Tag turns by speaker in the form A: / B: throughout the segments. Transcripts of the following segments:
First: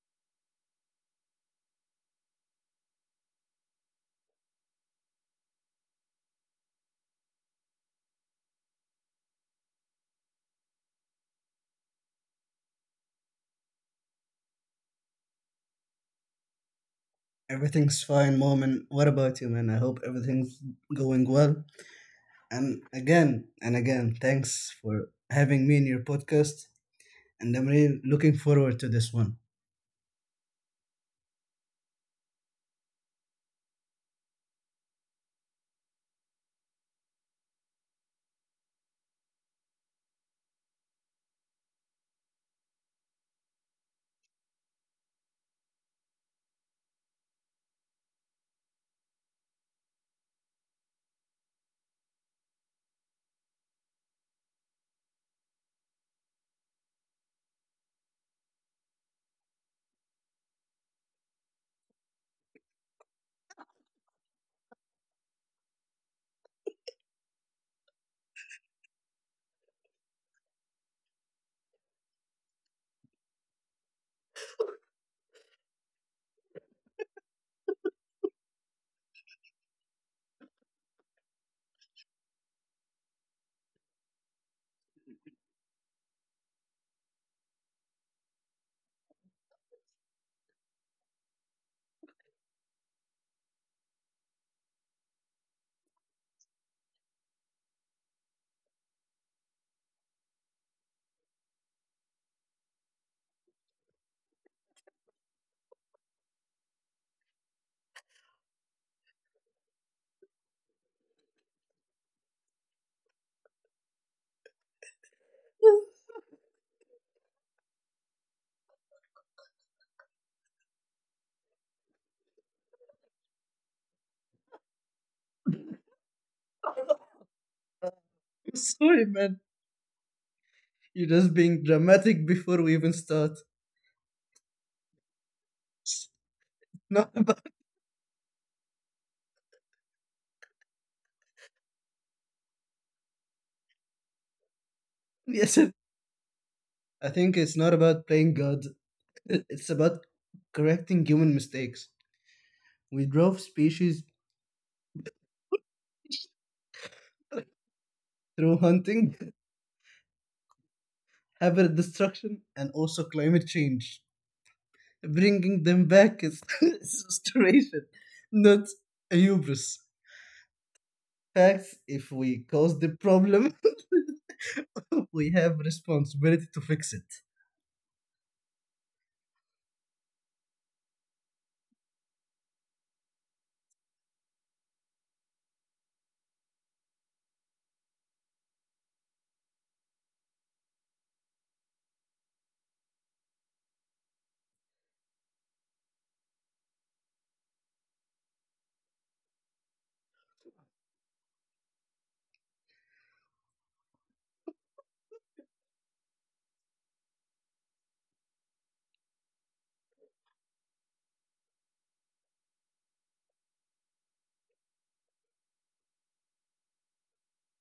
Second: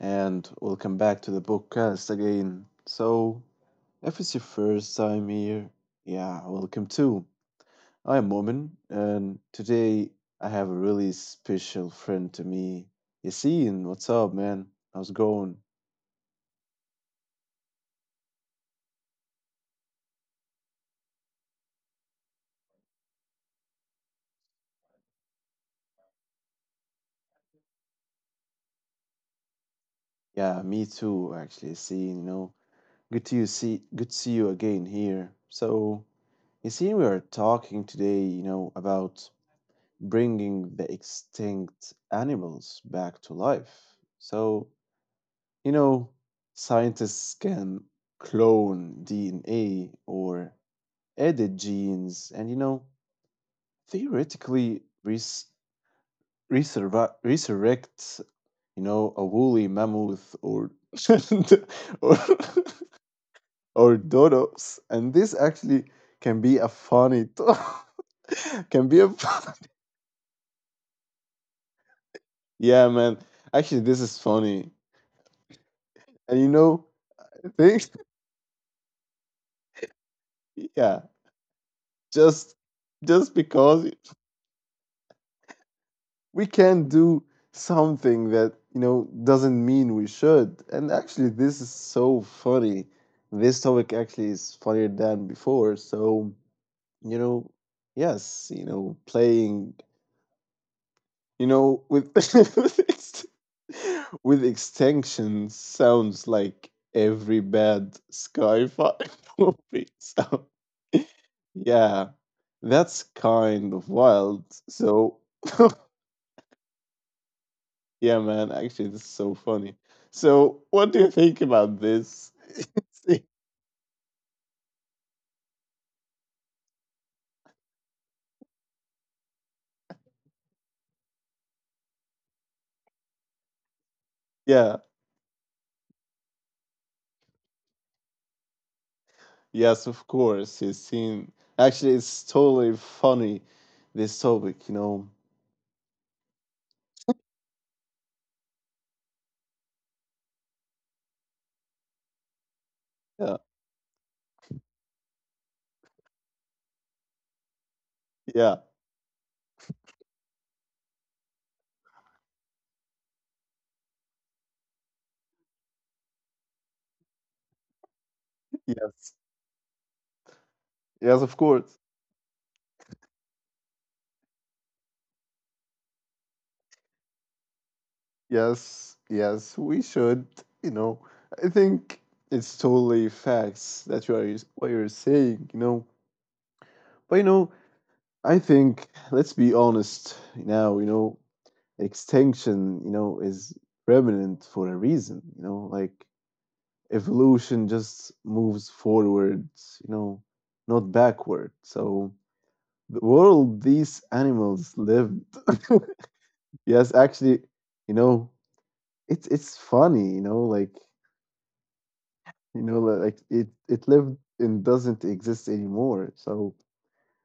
A: And welcome back to the podcast again. If it's your first time here, yeah, welcome too. I'm Momin, and today I have a really special friend to me, Yassine. What's up, man? How's it going?
B: Everything's fine, mom. And what about you, man? I hope everything's going well. And again, thanks for having me in your podcast. And I'm really looking forward to this one.
A: Yeah, me too, actually, Yassine. You know, good to see you again here. So, Yassine, we are talking today, you know, about bringing the extinct animals back to life. So, you know, scientists can clone DNA or edit genes and, you know, theoretically resurrect, you know, a woolly mammoth or. or or dodos. And this actually can be a funny can be a yeah, man, actually, this is funny. And you know, things, yeah, just just because we can do something that, you know, doesn't mean we should. And actually, this is so funny. This topic actually is funnier than before. So you know, yes, you know, playing, you know, with with extinction sounds like every bad Skyfire movie. So yeah, that's kind of wild. So yeah, man, actually, this is so funny. So what do you think about this?
B: Sorry, man. You're just being dramatic before we even start.
A: yeah,
B: It's not about
A: yes, of course, he's seen. Actually, it's totally funny. This topic, you know.
B: yes. I think it's not about playing God. It's about correcting human mistakes. We drove
A: Yeah,
B: species through
A: yeah,
B: hunting, habitat destruction, and also climate change. Bringing them back is, is restoration, not a
A: yes,
B: hubris.
A: yes, of
B: Facts, if
A: course.
B: we cause the problem, we have responsibility to fix it.
A: Yes, yes, we should. You know, I think it's totally facts that you are what you're saying. You know, but you know, I think let's be honest now. You know, extinction, you know, is permanent for a reason. You know, like evolution just moves forwards. You know, not backward. So the world these animals lived. yes, actually, you know, it's funny. You know, like. You know, like it lived and doesn't exist anymore. So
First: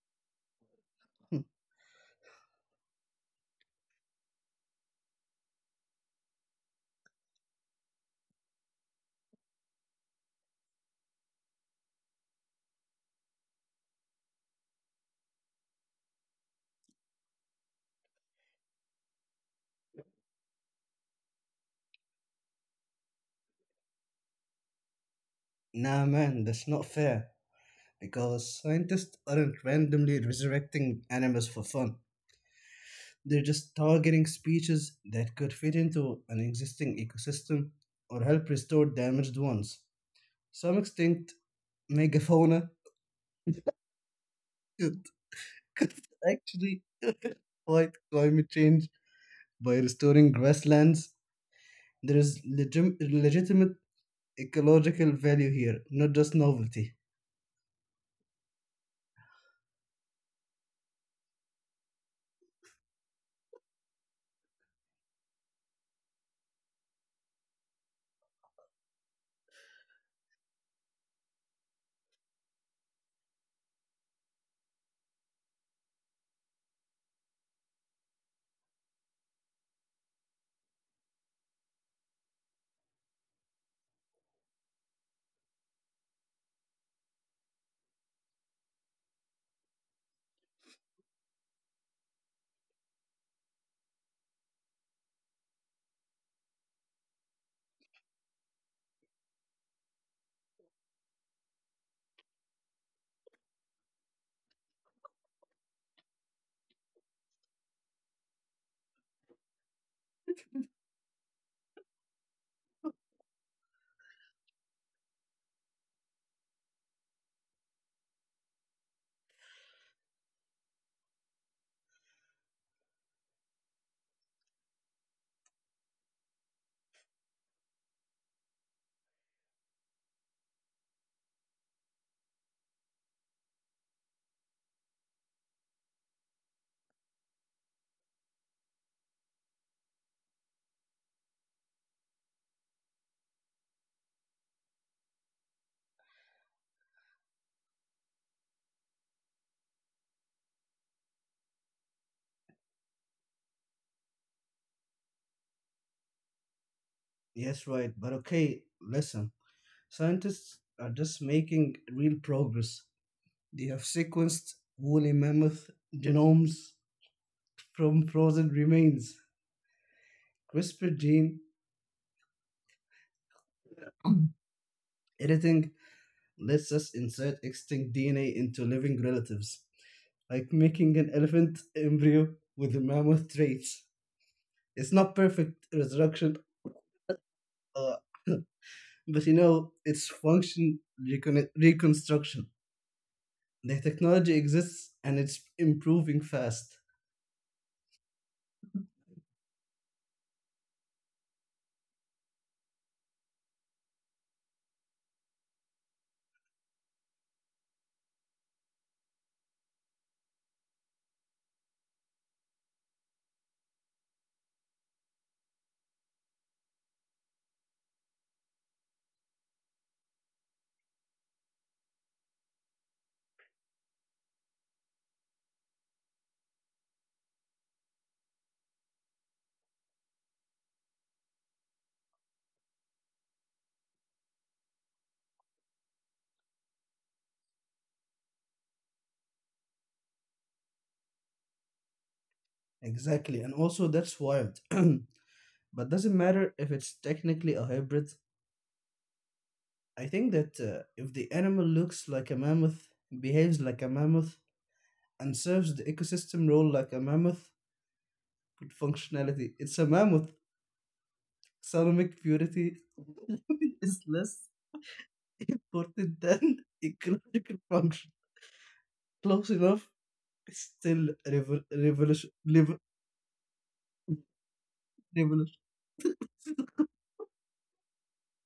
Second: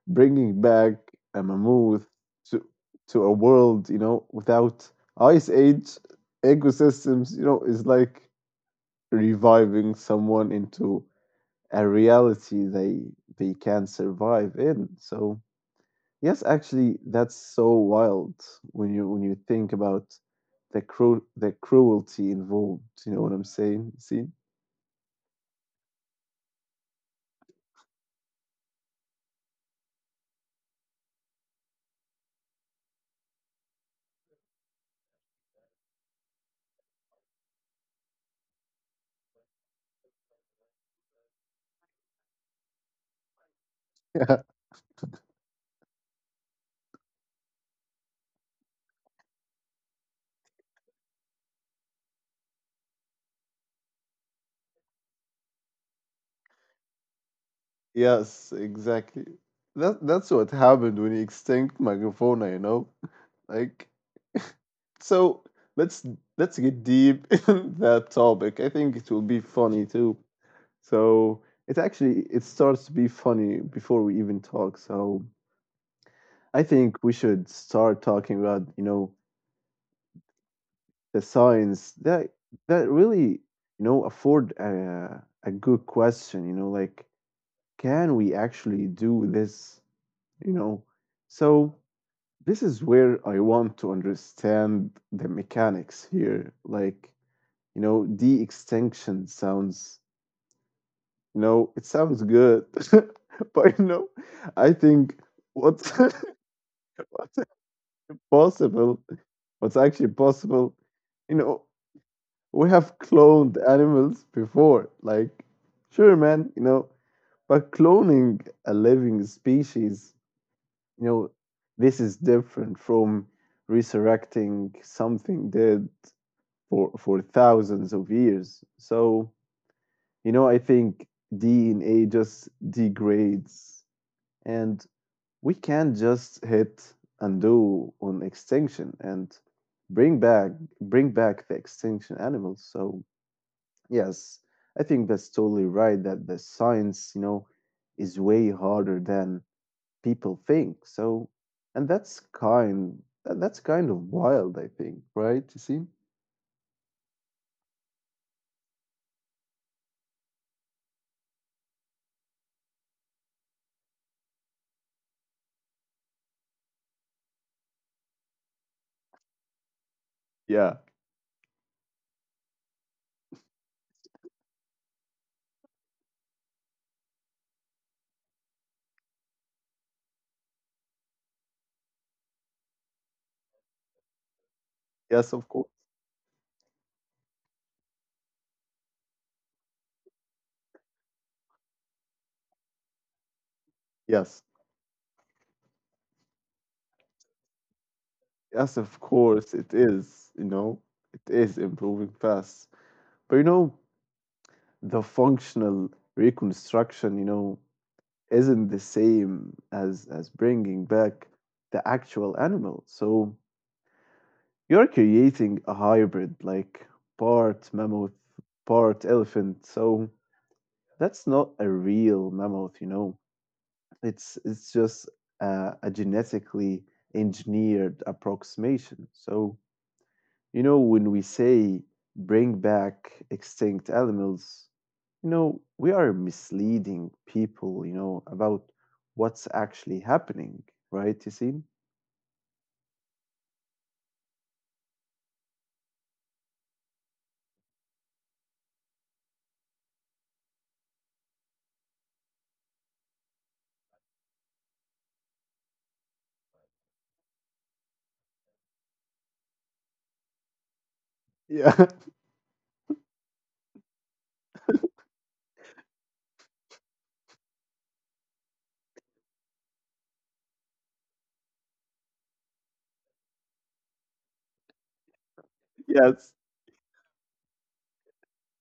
A: bringing back a
B: Hmm.
A: mammoth to a world, you know, without ice age ecosystems, you know, is like reviving someone into a reality they can survive in. So yes, actually, that's so wild when you think about the cruelty involved. You know what I'm saying? See?
B: Nah, man, that's not fair. Because scientists aren't randomly resurrecting animals for fun. They're just targeting species that could fit into an existing ecosystem or help restore damaged ones. Some extinct megafauna because actually fight climate change by restoring grasslands. There is legitimate ecological value here, not just novelty.
A: Yes, exactly. That that's what happened when he extinct Megafauna, you know? Like so let's let's get deep in that topic. I think it will be funny too. So it starts to be funny before we even talk. So I think we should start talking about, you know, the science that really, you know, afford a good question, you know, like can we actually do this, you know? So this is where I want to understand the mechanics here. Like, you know, de extinction sounds, you know, it sounds good, but you know, I think what's possible, what's actually possible, you know, we have cloned animals before. Like, sure, man, you know, but cloning a living species, you know, this is different from resurrecting something dead for thousands of years. So you know, I think DNA just degrades, and we can't just hit undo on extinction and bring back bring back the extinction animals. So yes, I think that's totally right that the science, you know, is way harder than people think. So, and that's kind of wild, I think, right? You see?
B: Yes, right. But okay, listen. Scientists are just making real progress. They have sequenced woolly mammoth genomes from frozen remains.
A: Yeah.
B: CRISPR gene editing lets us insert extinct DNA into living relatives, like making an elephant embryo with the mammoth traits. It's not
A: Yes, of
B: perfect
A: course.
B: resurrection, uh, but you know, it's reconstruction. The
A: Yes.
B: technology exists and it's improving fast.
A: Yes, of course, it is, you know, it is improving fast. But you know, the functional reconstruction, you know, isn't the same as bringing back the actual animal. So you're creating a hybrid, like part mammoth, part elephant. So that's not a real mammoth, you know. It's just a genetically engineered approximation. So you know, when we say bring back extinct animals, you know, we are misleading people, you know, about what's actually happening, right, Yasim?
B: Exactly, and also that's wild. But doesn't matter if it's technically a hybrid. I think that if the animal looks like a mammoth, behaves like a mammoth, and serves the ecosystem role like a mammoth with functionality, it's a mammoth.
A: Yeah,
B: Economic purity is less important than ecological function. Close enough, it's still revolution. Revolution.
A: yes,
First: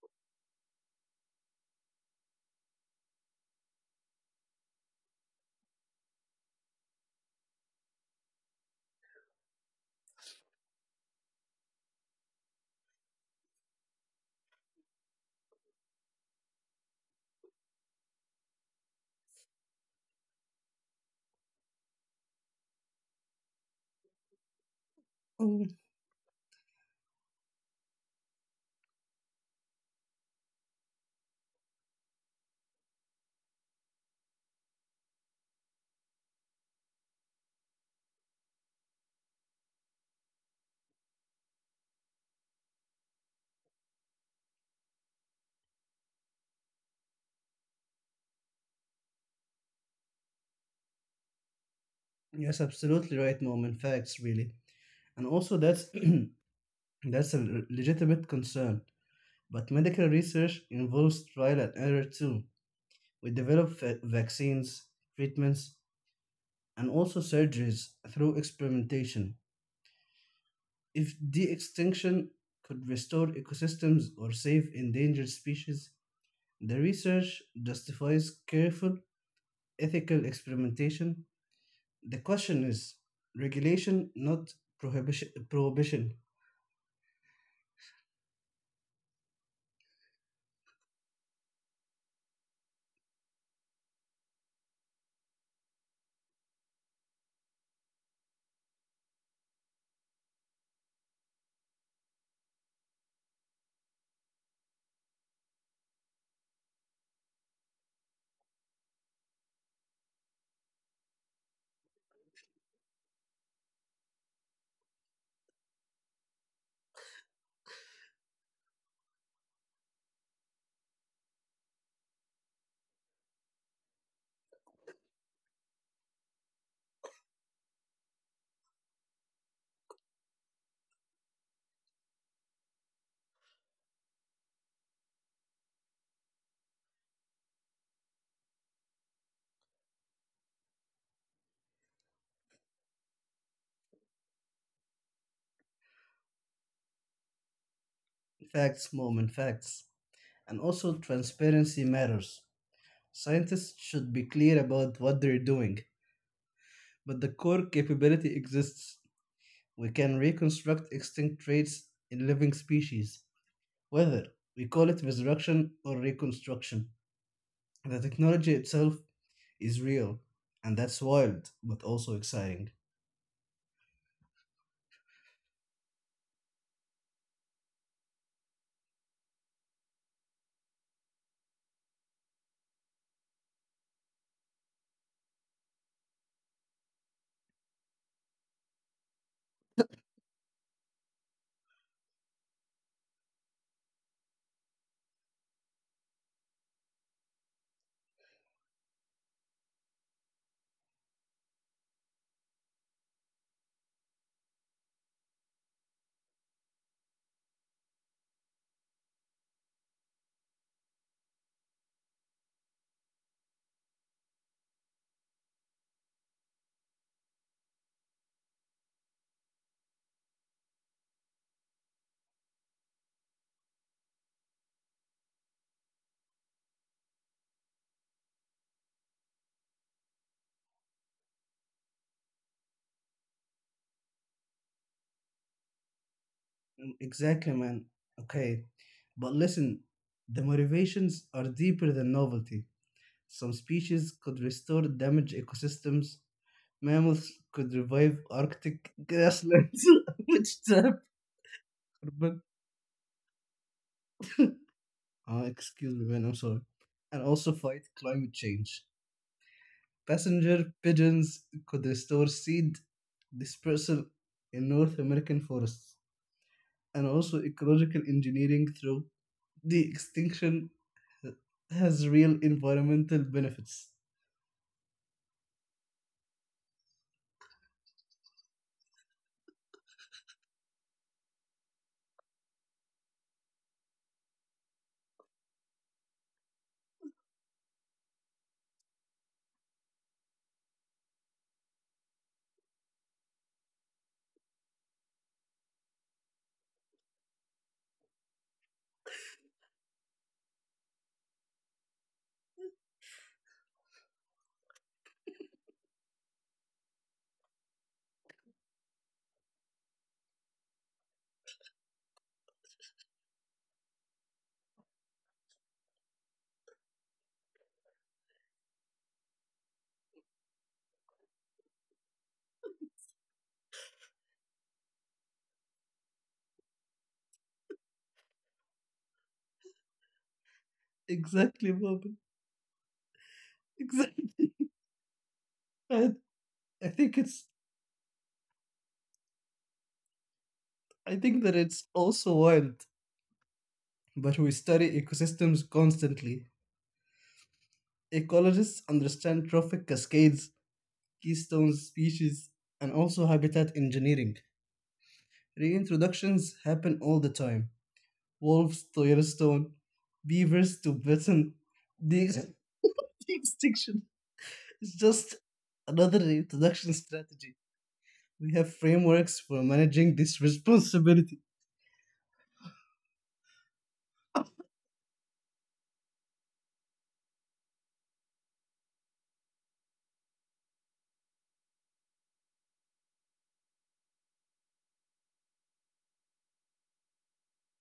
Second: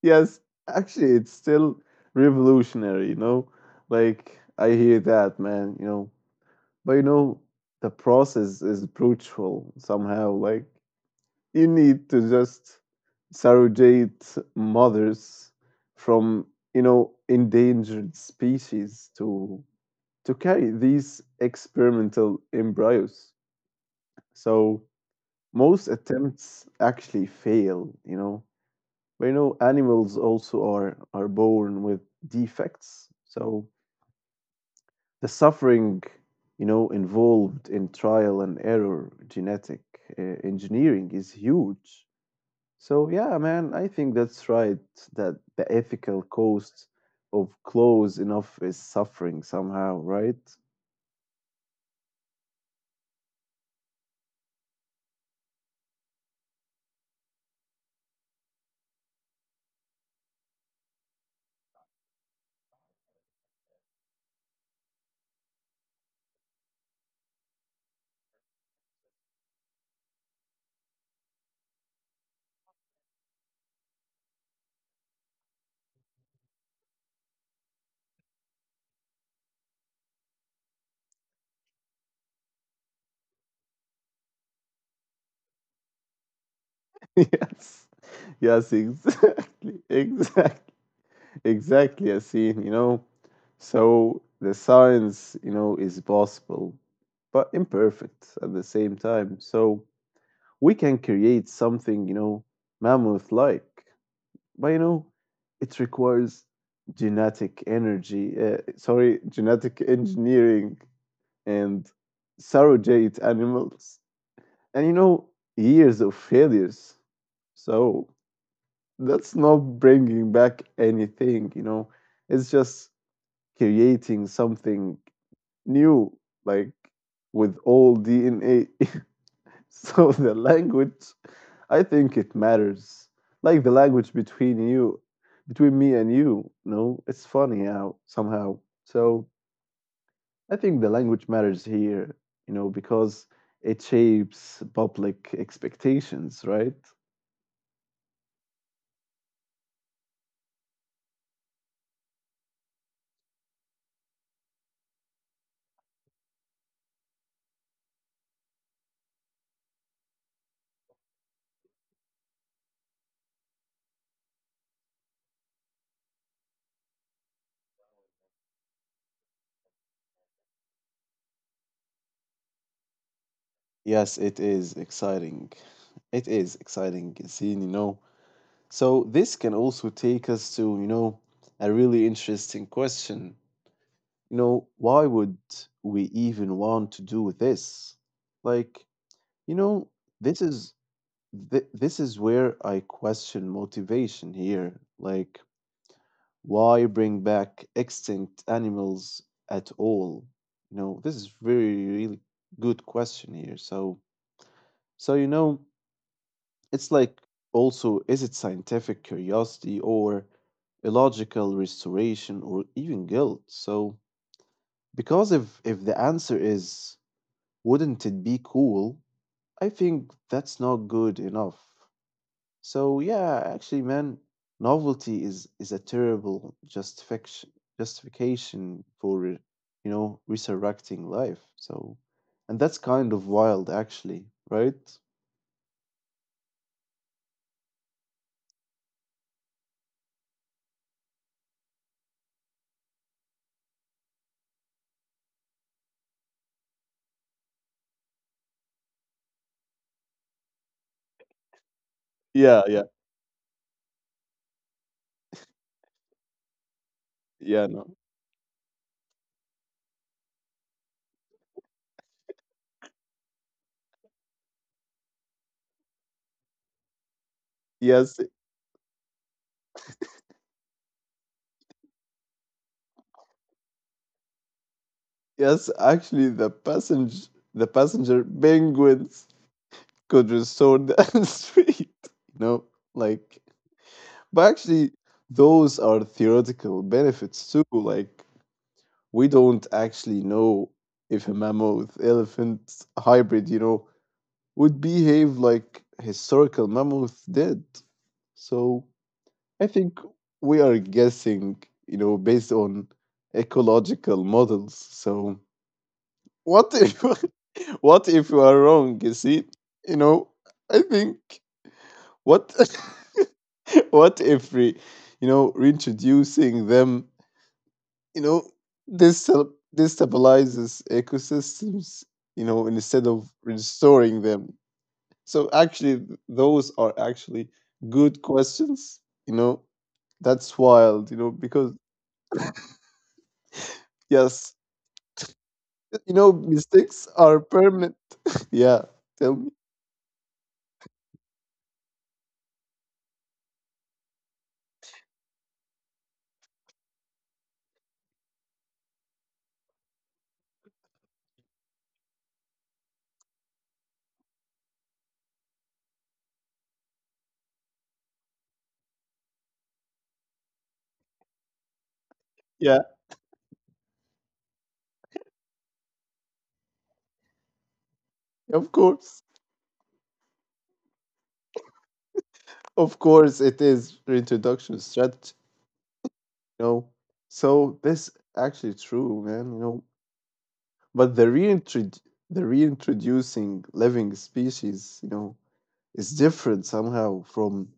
A: yes. Actually, it's still revolutionary, you know? Like, I hear that, man, you know. But, you know, the process is brutal somehow. Like, you need to just surrogate mothers from, you know, endangered species to carry these experimental embryos so
B: Oh.
A: most attempts actually fail, you know, but you know animals also are born with defects. So the suffering, you know, involved in trial and error genetic engineering is huge. So yeah, man, I think that's right. That the ethical cost of close enough is suffering somehow, right?
B: Yes, absolutely right, Mom. In facts, really, and also that's that's a legitimate concern. But medical research involves trial and error too. We develop vaccines, treatments, and also surgeries through experimentation. If de extinction could restore ecosystems or save endangered species, the research justifies careful ethical experimentation. The question is regulation, not prohibition.
A: yes, yes, exactly, exactly. I see. You know. So the science, you know, is possible, but imperfect at the same time. So we can create something, you know, mammoth-like. But you know, it requires genetic engineering and surrogate animals. And you know, years of failures. So that's not bringing back anything, you know, it's just creating something new, like with all DNA. so the language I think it matters. Like the language between you, between me and you know, it's funny how somehow. So I think the language matters here, you know, because it shapes public expectations, right?
B: Facts, moment, facts. And also, transparency matters. Scientists should be clear about what they're doing, but the core capability exists. We can reconstruct extinct traits in living species, whether we call it resurrection or reconstruction. The technology itself is real, and that's wild, but also exciting.
A: Yes, it is exciting. It is exciting scene, you know. So this can also take us to, you know, a really interesting question. You know, why would we even want to do this? Like, you know, this is this is where I question motivation here. Like, why bring back extinct animals at all? You know, this is very really good question here. So, so you know, it's like also is it scientific curiosity or illogical restoration or even guilt? So, because if the answer is wouldn't it be cool? I think that's not good enough. So yeah, actually, man, novelty is a terrible justification for, you know, resurrecting life. So, and that's kind of wild, actually, right?
B: Mm, exactly, man. Okay, but listen, the motivations are deeper than novelty. Some species could restore damaged ecosystems, mammals could revive Arctic grasslands, which tap.
A: Yeah, yeah,
B: Excuse me, man, I'm sorry. And also
A: yeah,
B: fight
A: no.
B: climate change. Passenger pigeons could restore seed dispersal in North American forests. And also ecological
A: Yes,
B: engineering through the extinction has real environmental benefits.
A: yes, actually the passenger penguins could restore the street. You know, like but actually those are theoretical benefits too. Like we don't actually know if a mammoth elephant hybrid, you know, would behave like historical mammoth did. So I think we are guessing, you know, based on ecological models. So what if what if you are wrong? You see, you know, I think what what if re, you know, reintroducing them, you know, destabilizes ecosystems, you know, instead of restoring them. So actually those are actually good questions, you know. That's wild, you know,
B: Exactly,
A: because
B: Bob. Exactly.
A: yes,
B: And
A: you know,
B: I
A: mistakes
B: think
A: are
B: it's
A: permanent. yeah, tell me,
B: I think that it's also wild. But we study ecosystems constantly. Ecologists understand trophic cascades, keystone species, and also habitat engineering. Reintroductions happen all the time. Wolves to Yellowstone, beavers to Britain. The
A: yeah,
B: extinction is just another reintroduction strategy. We
A: of
B: have
A: course,
B: frameworks for managing this responsibility.
A: of course it is reintroduction strategy, you know. So this actually true, man, you know. But the reintroducing living species, you know, is different somehow from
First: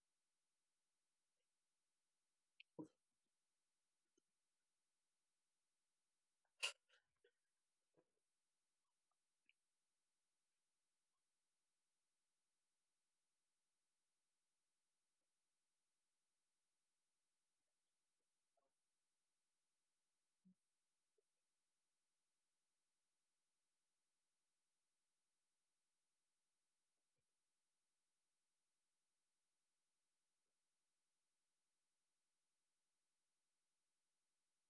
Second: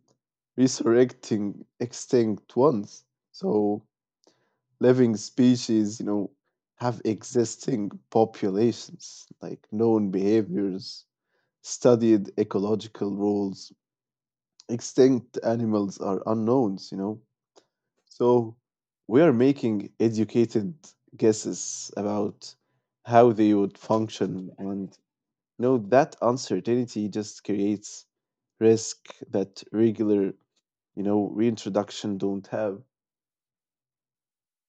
A: resurrecting extinct ones. So living species, you know, have existing populations, like known behaviors, studied ecological rules. Extinct animals are unknowns, you know. So we are making educated guesses about how they would function and no, that uncertainty just creates risk that regular, you know, reintroduction don't have.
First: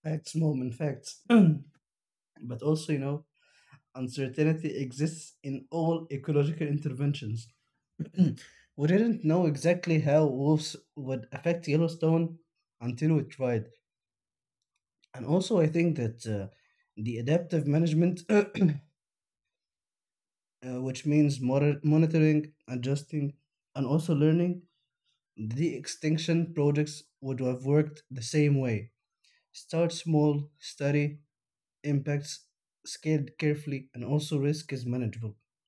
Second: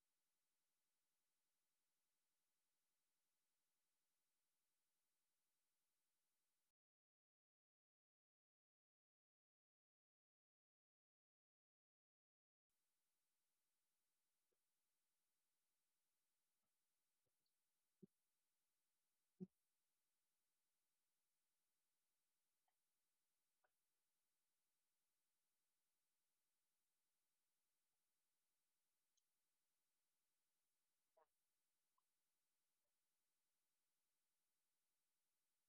B: Facts, mom, and facts. But also, you know, uncertainty exists in all ecological interventions. We didn't know exactly how wolves would affect Yellowstone until we tried. And also, I think that the adaptive management, which means monitoring, adjusting, and also learning, the extinction projects would have worked the same way. Start small, study impacts, scaled carefully, and also risk is manageable.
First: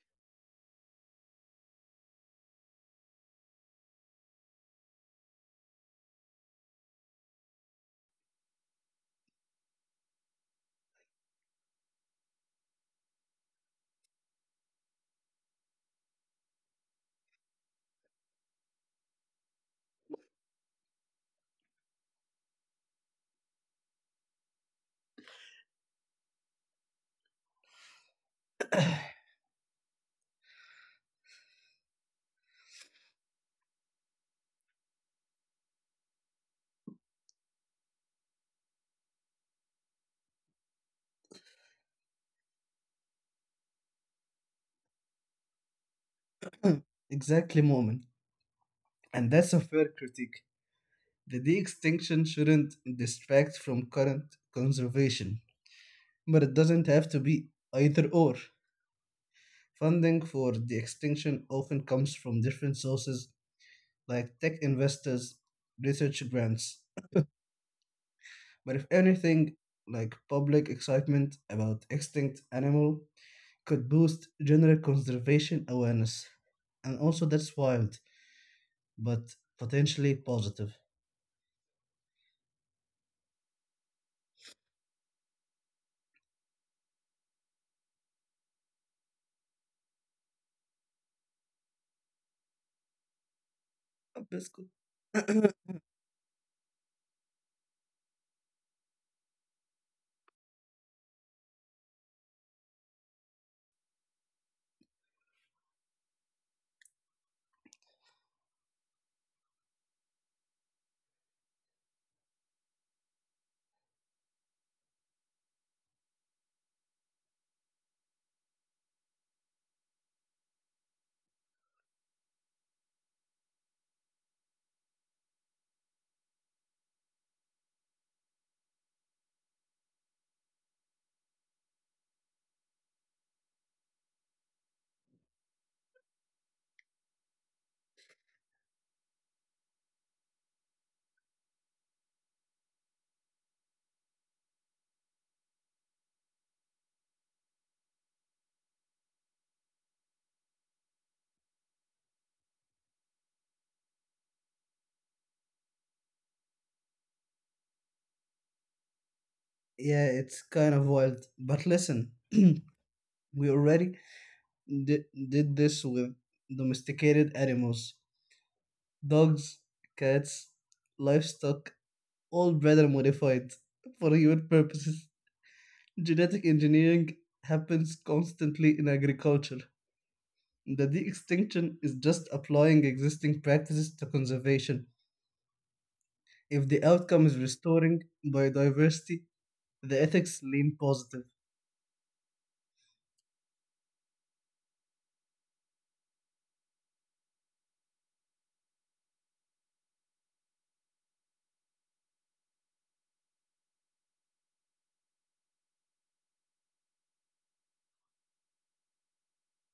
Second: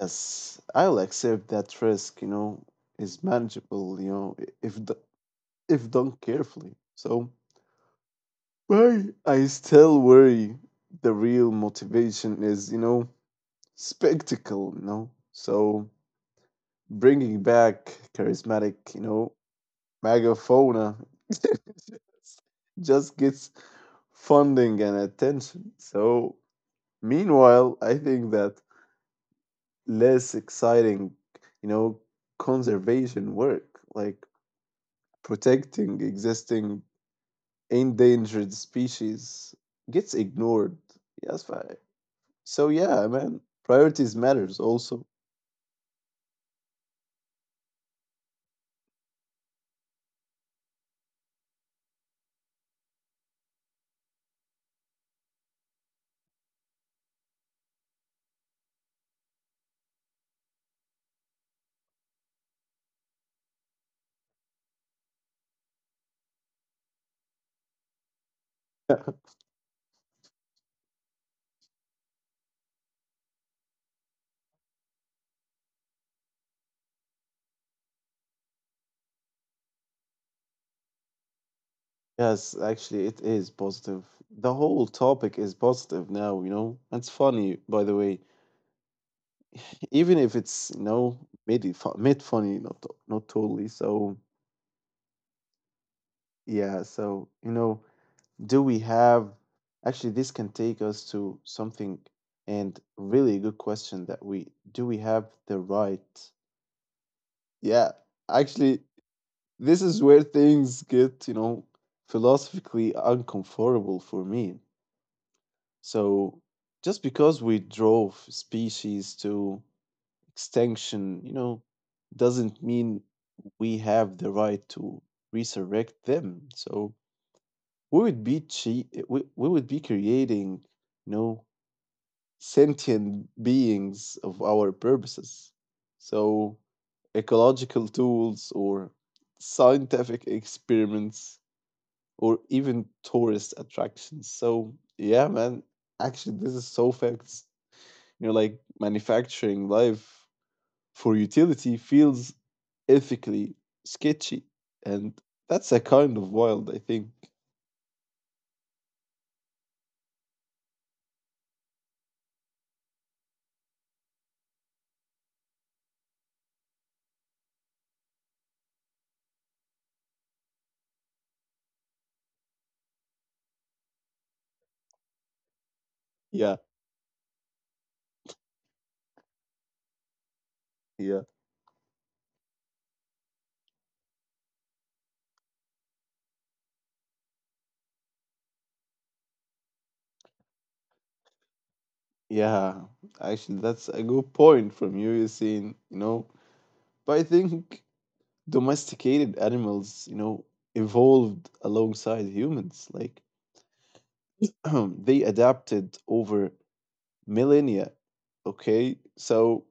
A: Yes, I'll accept that risk, you know, is manageable, you know, if done carefully. So, why I still worry the real motivation is, you know, spectacle, you know. So, bringing back charismatic, you know, megafauna just gets funding and attention. So, meanwhile, I think that less exciting, you know, conservation work, like protecting existing endangered species, gets ignored. Yes, fi- so yeah, man, priorities matters also.
B: Exactly, moment. And that's a fair critique. The de-extinction shouldn't distract from current conservation, but it doesn't have to be either or. Funding for de-extinction often comes from different sources like tech investors, research grants. But if anything, like public excitement about extinct animal could boost general conservation awareness. And also that's wild, but potentially positive.
A: Yes, actually, it is positive. The whole topic is positive now, you know. It's funny, by the way, even if it's, you know, mid funny, not totally. So
B: Biscuit.
A: yeah, so, you know, do we have actually this can take us to something and really good question that we do we have the right? Yeah, actually, this is where things get, you know, philosophically uncomfortable for me. So, just because we drove species to extinction, you know, doesn't mean we have the right to resurrect them. So, we would be creating, you know, sentient beings of our purposes. So ecological tools or scientific experiments or even tourist attractions. So yeah, man, actually this is so facts, you know, like manufacturing life for utility feels ethically sketchy. And that's a kind of wild, I think.
B: Yeah, it's kind of wild. But listen, we already di- did this with domesticated animals: dogs, cats, livestock, all better modified for human purposes. Genetic
A: Yeah,
B: engineering happens constantly in agriculture. The de
A: yeah,
B: extinction is just applying existing practices to conservation. If the outcome is restoring biodiversity, the ethics lean positive.
A: yeah, actually, that's a good point from you, Yasin. You know, but I think domesticated animals, you know, evolved alongside humans. Like they adapted over millennia. Okay, so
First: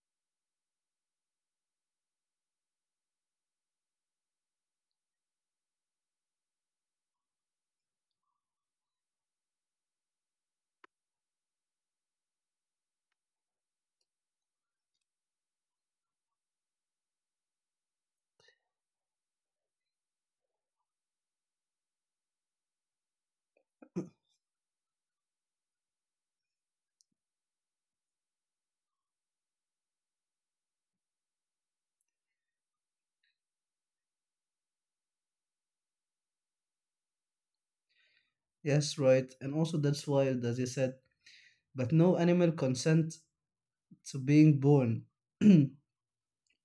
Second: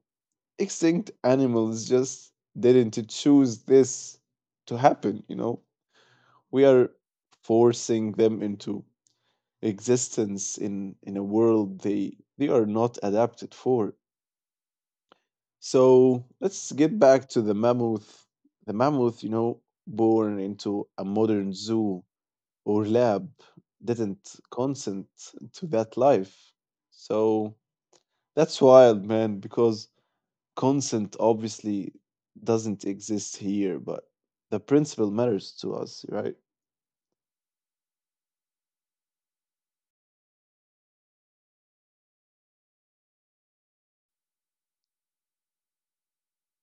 A: extinct animals just didn't choose this to happen. You know, we are forcing them into existence in a world they are not adapted for. So let's get back to the mammoth. The mammoth, you know, born into a modern zoo or lab, didn't consent to that life. So that's wild, man, because consent obviously doesn't exist here, but the principle matters to us, right?
B: Yes, right. And also that's wild, as you said. But no animal consent to being born.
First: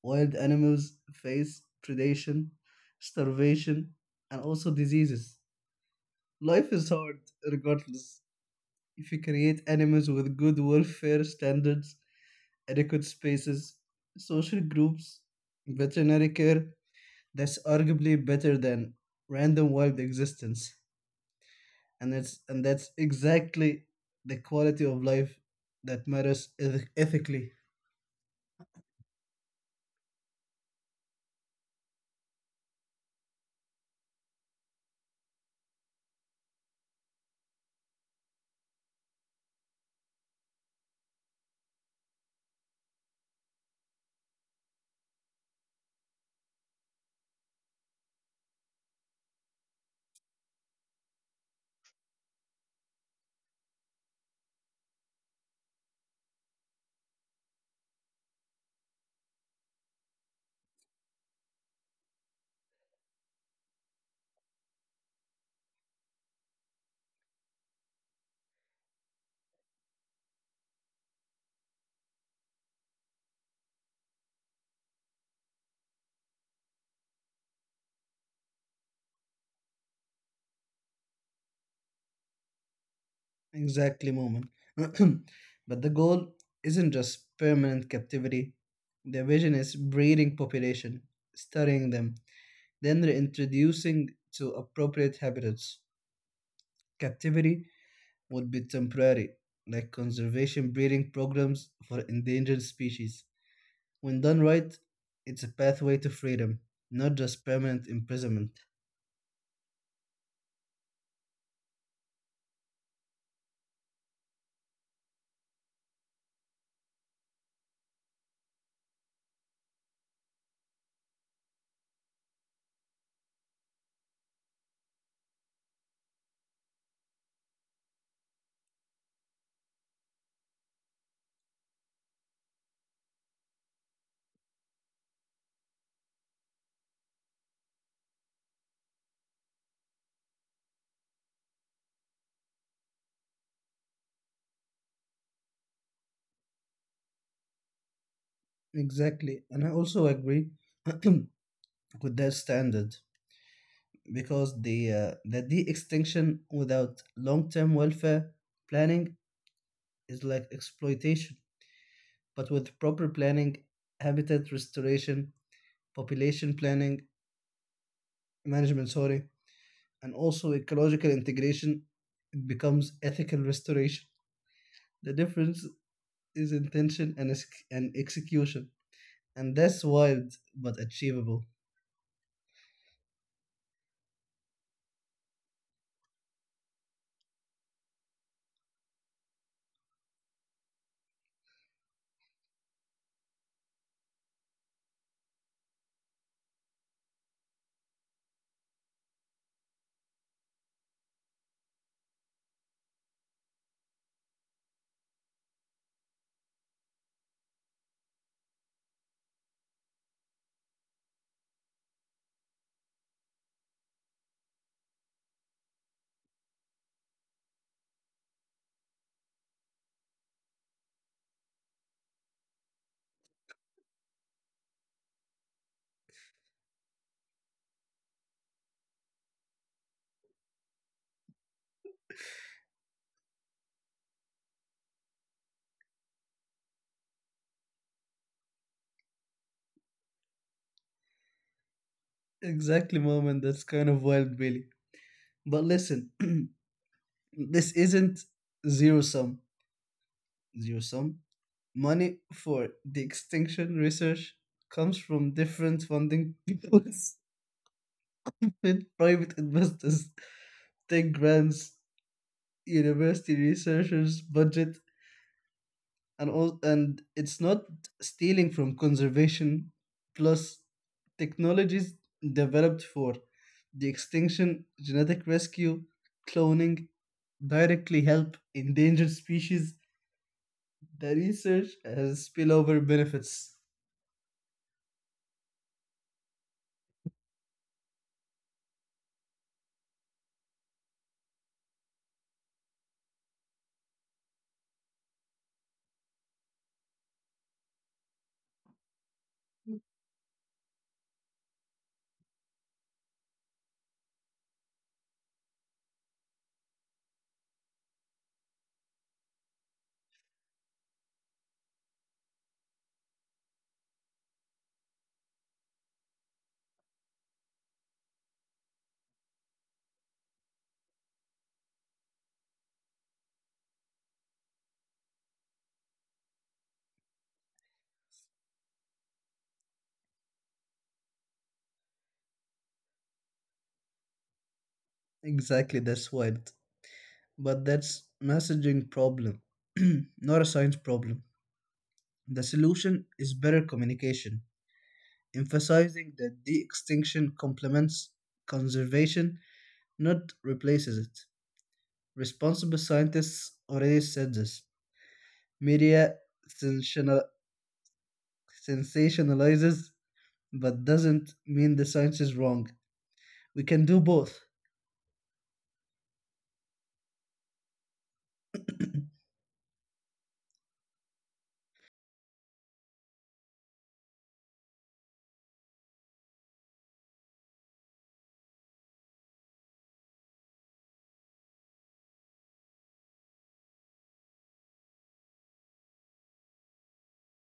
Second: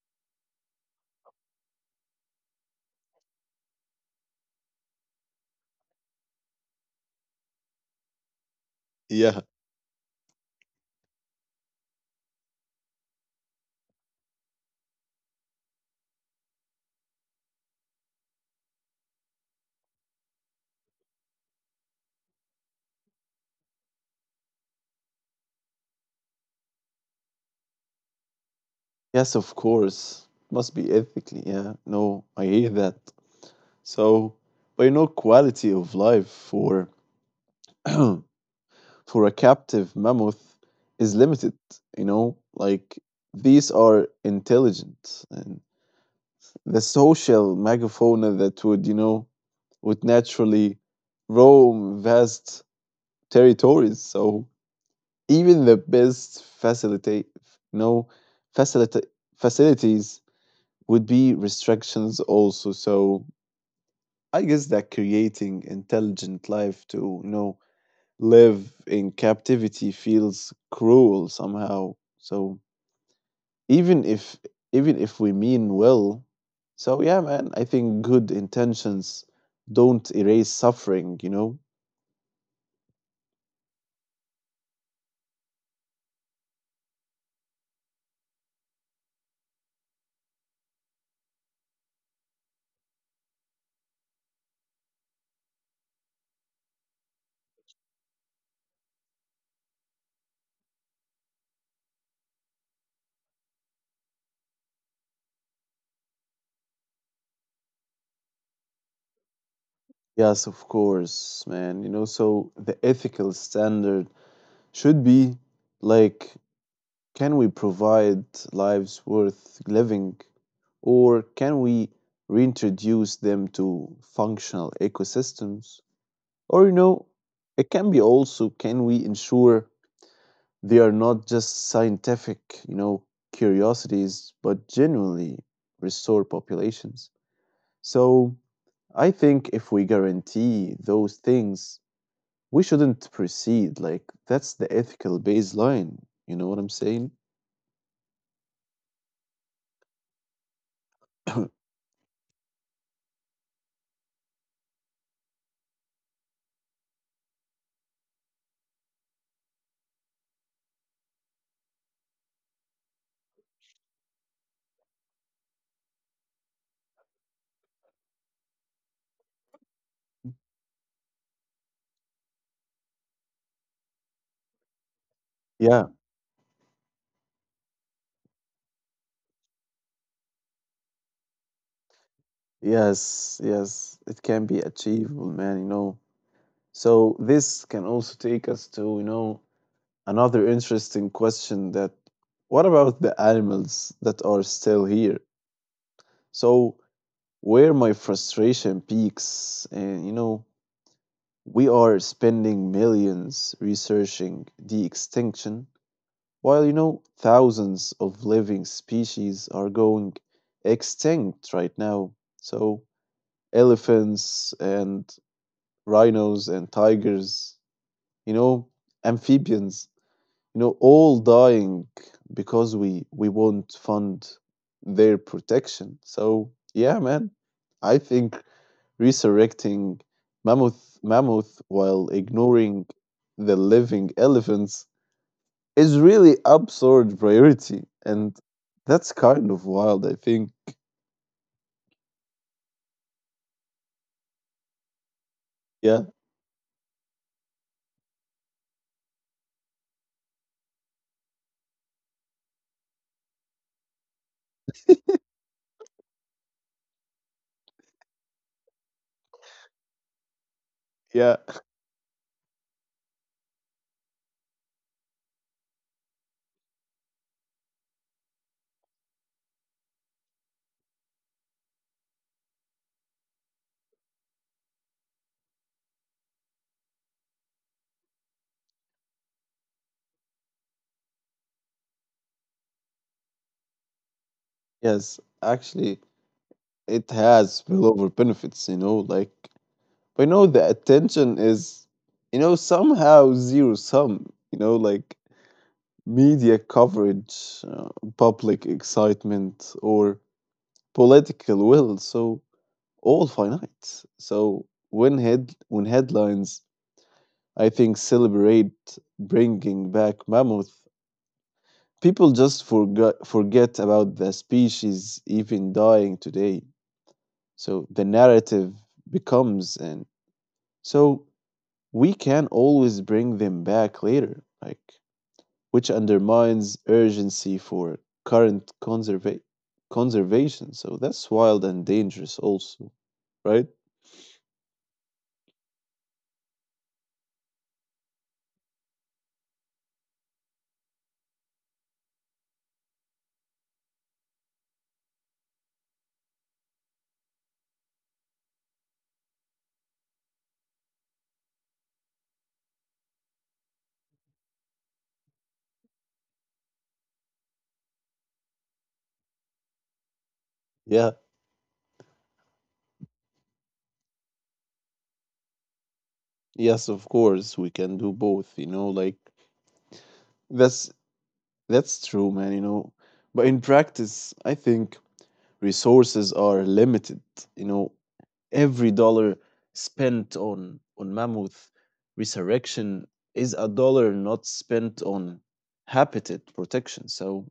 B: Wild animals face predation, starvation, and also diseases. Life is hard, regardless. If you
A: Yeah.
B: create animals with good welfare standards, adequate spaces, social groups, veterinary care, that's arguably better than random wild existence. And that's exactly the quality of life that matters ethically.
A: Yes, of course. Must be ethically. Yeah. No, I hear that. So, but you know, quality of life for. for a captive mammoth is limited. You know, like these are intelligent and the social megafauna that would, you know, would naturally roam vast territories. So even the best facilitate, you know, facilita- facilities would be restrictions also. So I guess that creating intelligent life to, live in captivity feels cruel somehow. So even if even if we mean well, so yeah, man, I think good intentions don't erase suffering, you know?
B: Exactly, moment. But the goal isn't just permanent captivity. Their vision is breeding population, studying them, then reintroducing to appropriate habitats. Captivity would be temporary, like conservation breeding programs for endangered species. When done right, it's a pathway to freedom, not just permanent imprisonment.
A: Yes, of course, man. You know, so the ethical standard should be, like, can we provide lives worth living, or can we reintroduce them to functional ecosystems? Or, you know, it can be also, can we ensure they are not just scientific, curiosities, but genuinely restore populations? So I think if we guarantee those things, we shouldn't proceed. Like, that's the ethical baseline. You know what I'm saying?
B: Exactly, and I also agree with that standard, because the de-extinction without long-term welfare planning is like exploitation, but with proper planning, habitat restoration, population planning, management, sorry, and also ecological integration, it becomes ethical restoration. The difference
A: Yeah,
B: is intention and execution. And that's wild but achievable.
A: yes, it can be achievable, man, you know. So this can also take us to, another interesting question, that what about the animals that are still here? So where my frustration peaks, and you know, we are spending millions researching the extinction while, you know, thousands of living species are going extinct right now. So elephants and rhinos and tigers, you know, amphibians, you know, all dying because we won't fund their protection. So yeah, man, I think resurrecting mammoth while ignoring the living elephants is really absurd priority, and that's kind of wild, I think.
B: Exactly, mom, and that's kind of wild, Billy. But
A: Yeah,
B: listen, this isn't zero sum. zero sum. Money for the extinction research comes from different funding pools with private investors, tech
A: yeah,
B: grants, university researchers' budget, and all, and it's not stealing from conservation, plus technologies developed for the extinction, genetic rescue, cloning, directly help endangered species. The research has spillover benefits.
A: yes. Actually, it has spillover benefits. You know, like, but you know, the attention is, you know, somehow zero sum. You know, like media coverage, public excitement, or political will. So all finite. So when headlines, I think, celebrate bringing back mammoth, people just forget about the species even dying today. So the narrative becomes, and so we can always bring them back later, like, which undermines urgency for current conserva- conservation. So that's wild and dangerous, also, right?
B: Exactly, that's wild. But that's messaging problem, not a science problem. The solution is better communication, emphasizing that de extinction complements conservation, not replaces it. Responsible scientists already said this. Media sensational- sensationalizes, but
A: Yeah,
B: doesn't mean the science is wrong. We can do both.
A: yes, of course, we can do both. You know, like, that's that's true, man. You know, but in practice, I think resources are limited. You know, every dollar spent on Mammoth Resurrection is a dollar not spent on habitat protection. So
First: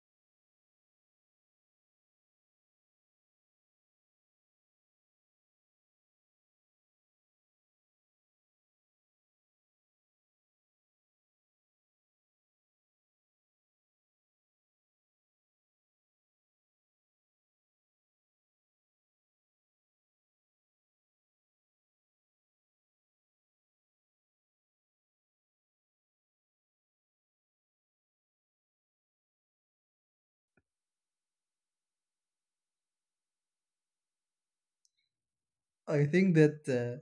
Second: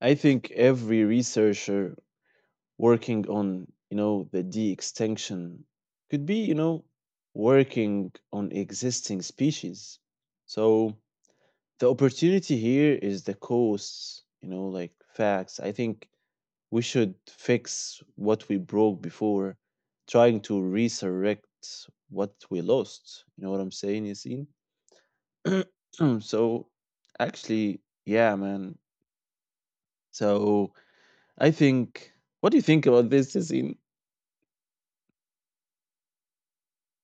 A: I think every researcher working on, you know, the de-extinction could be, you know, working on existing species. So the opportunity here is the costs, you know, like facts. I think we should fix what we broke before trying to resurrect what we lost. You know what I'm saying, Yasin? So, actually, yeah, man. So, I think, what do you think about this, Yasin?
B: I think that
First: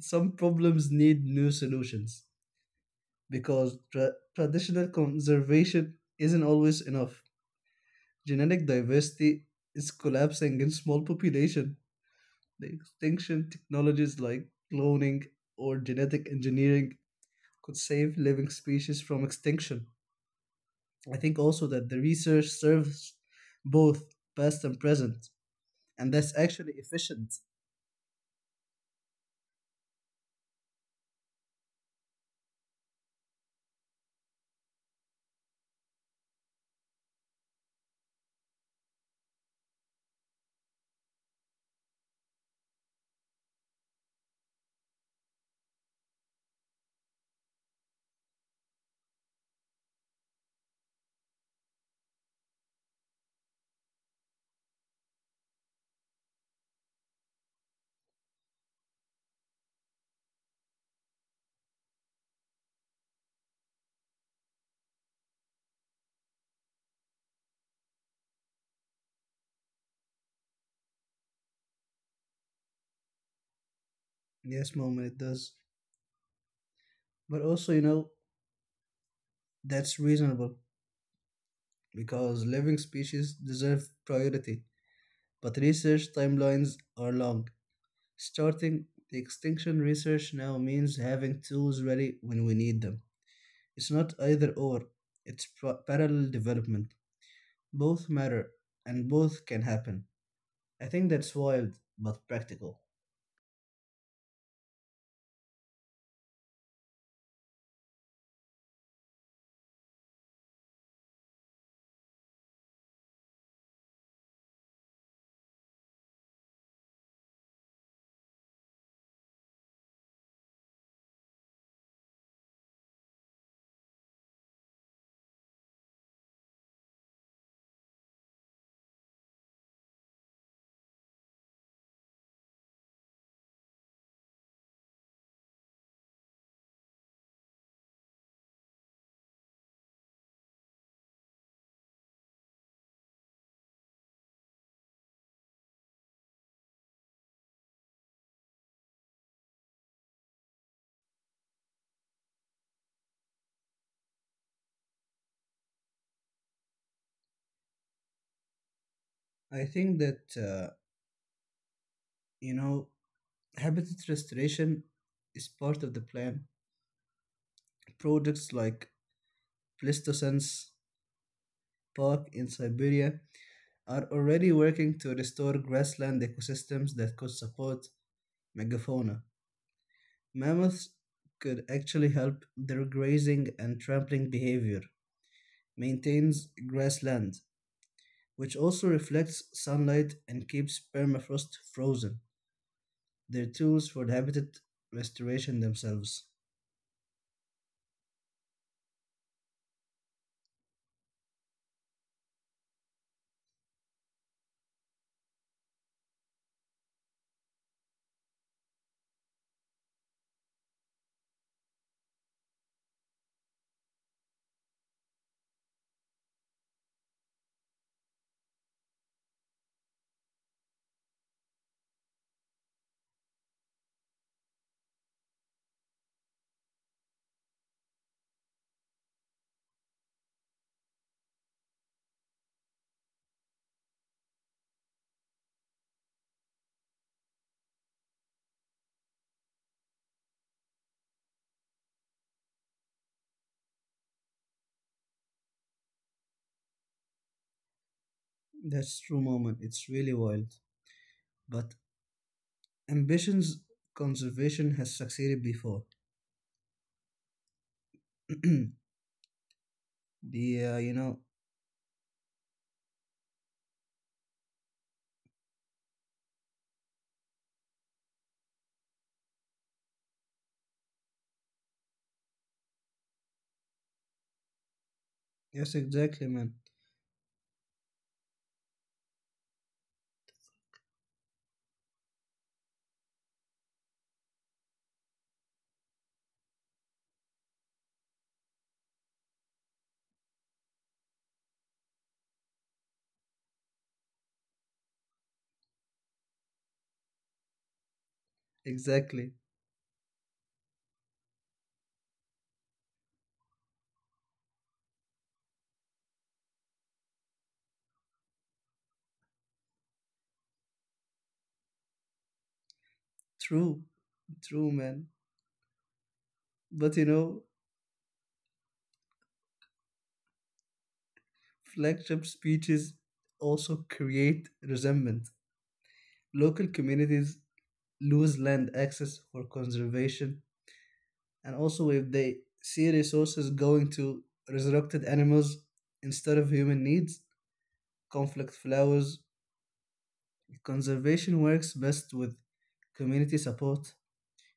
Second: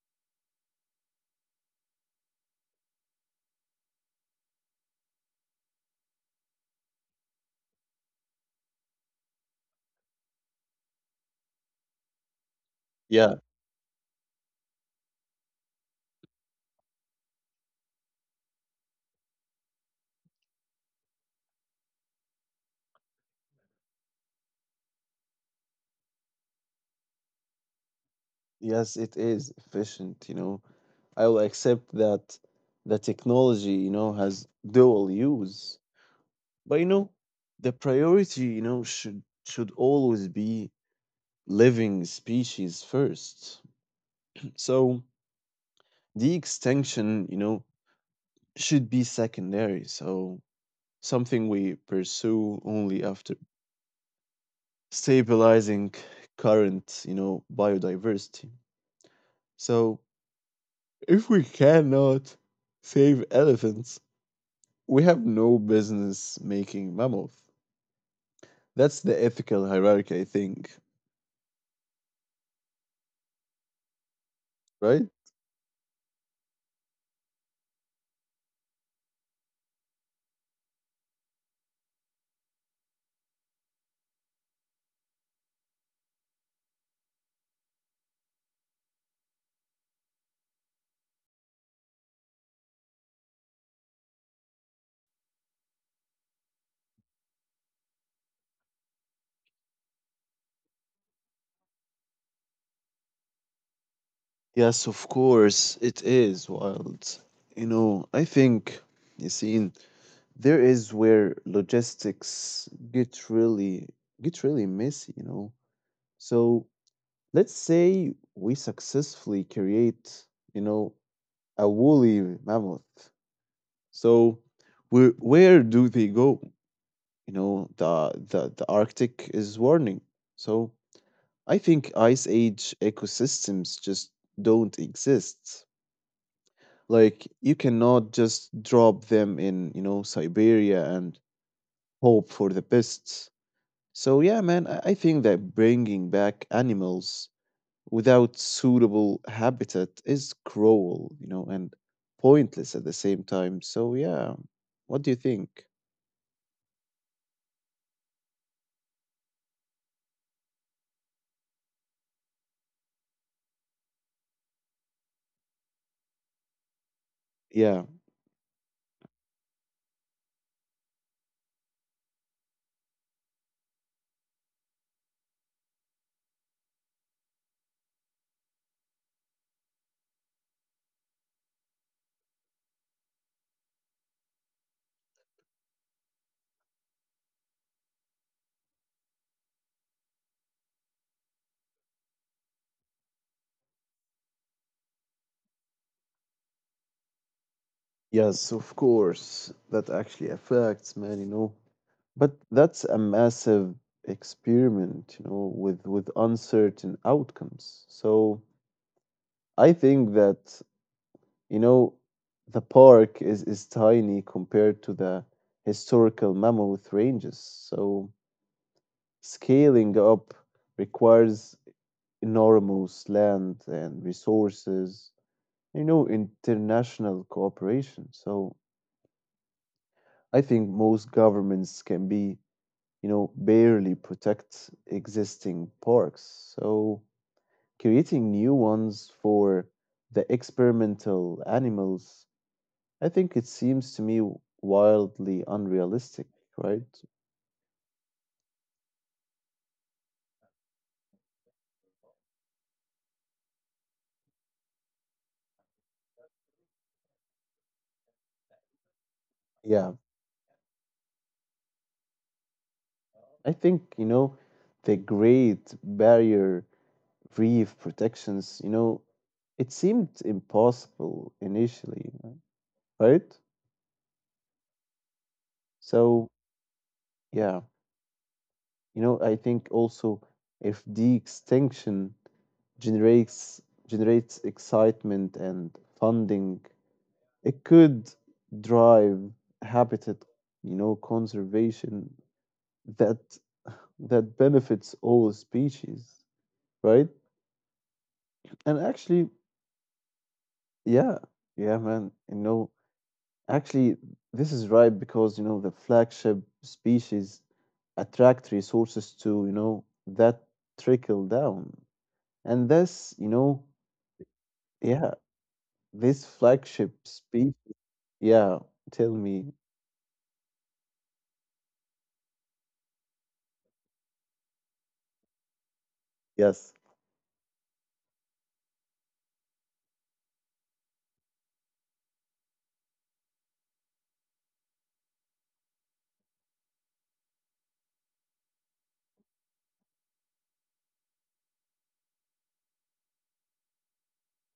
B: some problems need new solutions because traditional conservation isn't always enough. Genetic diversity is collapsing in small population. The
A: Yeah,
B: extinction technologies like cloning or genetic engineering could save living species from extinction. I think also that the research serves both past and present, and that's actually efficient.
A: yes, it is efficient, you know. I will accept that the technology, you know, has dual use. But, you know, the priority, you know, should always be living species first. So the extinction, you know, should be secondary. So something we pursue only after stabilizing current, you know, biodiversity. So if we cannot save elephants, we have no business making mammals. That's the ethical hierarchy, I think,
B: Yes,
A: right?
B: moment it does. But also, you know, that's reasonable because living species deserve priority, but research timelines are long. Starting the extinction research now means having tools ready when we need them. It's not either or, it's parallel development. Both matter and both can happen. I think that's wild but practical.
A: Yes, of course, it is wild. You know, I think, Yassine, there is where logistics get really messy, you know. So let's say we successfully create, you know, a woolly mammoth. So where do they go? You know, the Arctic is warning. So I think ice age ecosystems just don't exist. Like, you cannot just drop them in, you know, Siberia and hope for the best. So yeah, man, I think that bringing back animals without suitable habitat is cruel, you know, and pointless at the same time. So yeah, what do you think?
B: I think that, you know, habitat restoration is part of the plan.
A: Yeah,
B: Projects like Pleistocene's Park in Siberia are already working to restore grassland ecosystems that could support megafauna. Mammoths could actually help: their grazing and trampling behavior maintains grassland, which also reflects sunlight and keeps permafrost frozen. They're tools for the habitat restoration themselves.
A: yes, of course. That actually affects, man, you know. But that's a massive experiment, you know, with uncertain outcomes. So I think that, you know, the park is tiny compared to the historical mammoth ranges, so scaling up requires enormous land and resources, you know, international cooperation. So I think most governments can be, you know, barely protect existing parks. So creating new ones for the experimental animals, I think it seems to me wildly unrealistic, right?
B: That's true, moment. It's really wild. But ambitions conservation has succeeded before.
A: Yeah,
B: The
A: I think, you know, the Great Barrier Reef protections, you know, it seemed impossible initially, right?
B: yes exactly
A: So,
B: man
A: yeah, you know, I think also, if the extinction generates generates excitement and funding, it could drive habitat, you know, conservation that benefits all species, right? And
B: exactly
A: actually, yeah, yeah, man, you know, actually, this is right because, you know, the flagship species attract resources to, you know, that trickle down. And this, you know,
B: true true man.
A: yeah, this flagship
B: But you know,
A: species, yeah, tell me,
B: flagship speeches also create resentment. Local
A: yes,
B: communities lose land access for conservation, and also if they see resources going to resurrected animals instead of human needs, conflict flowers. Conservation works best with community support.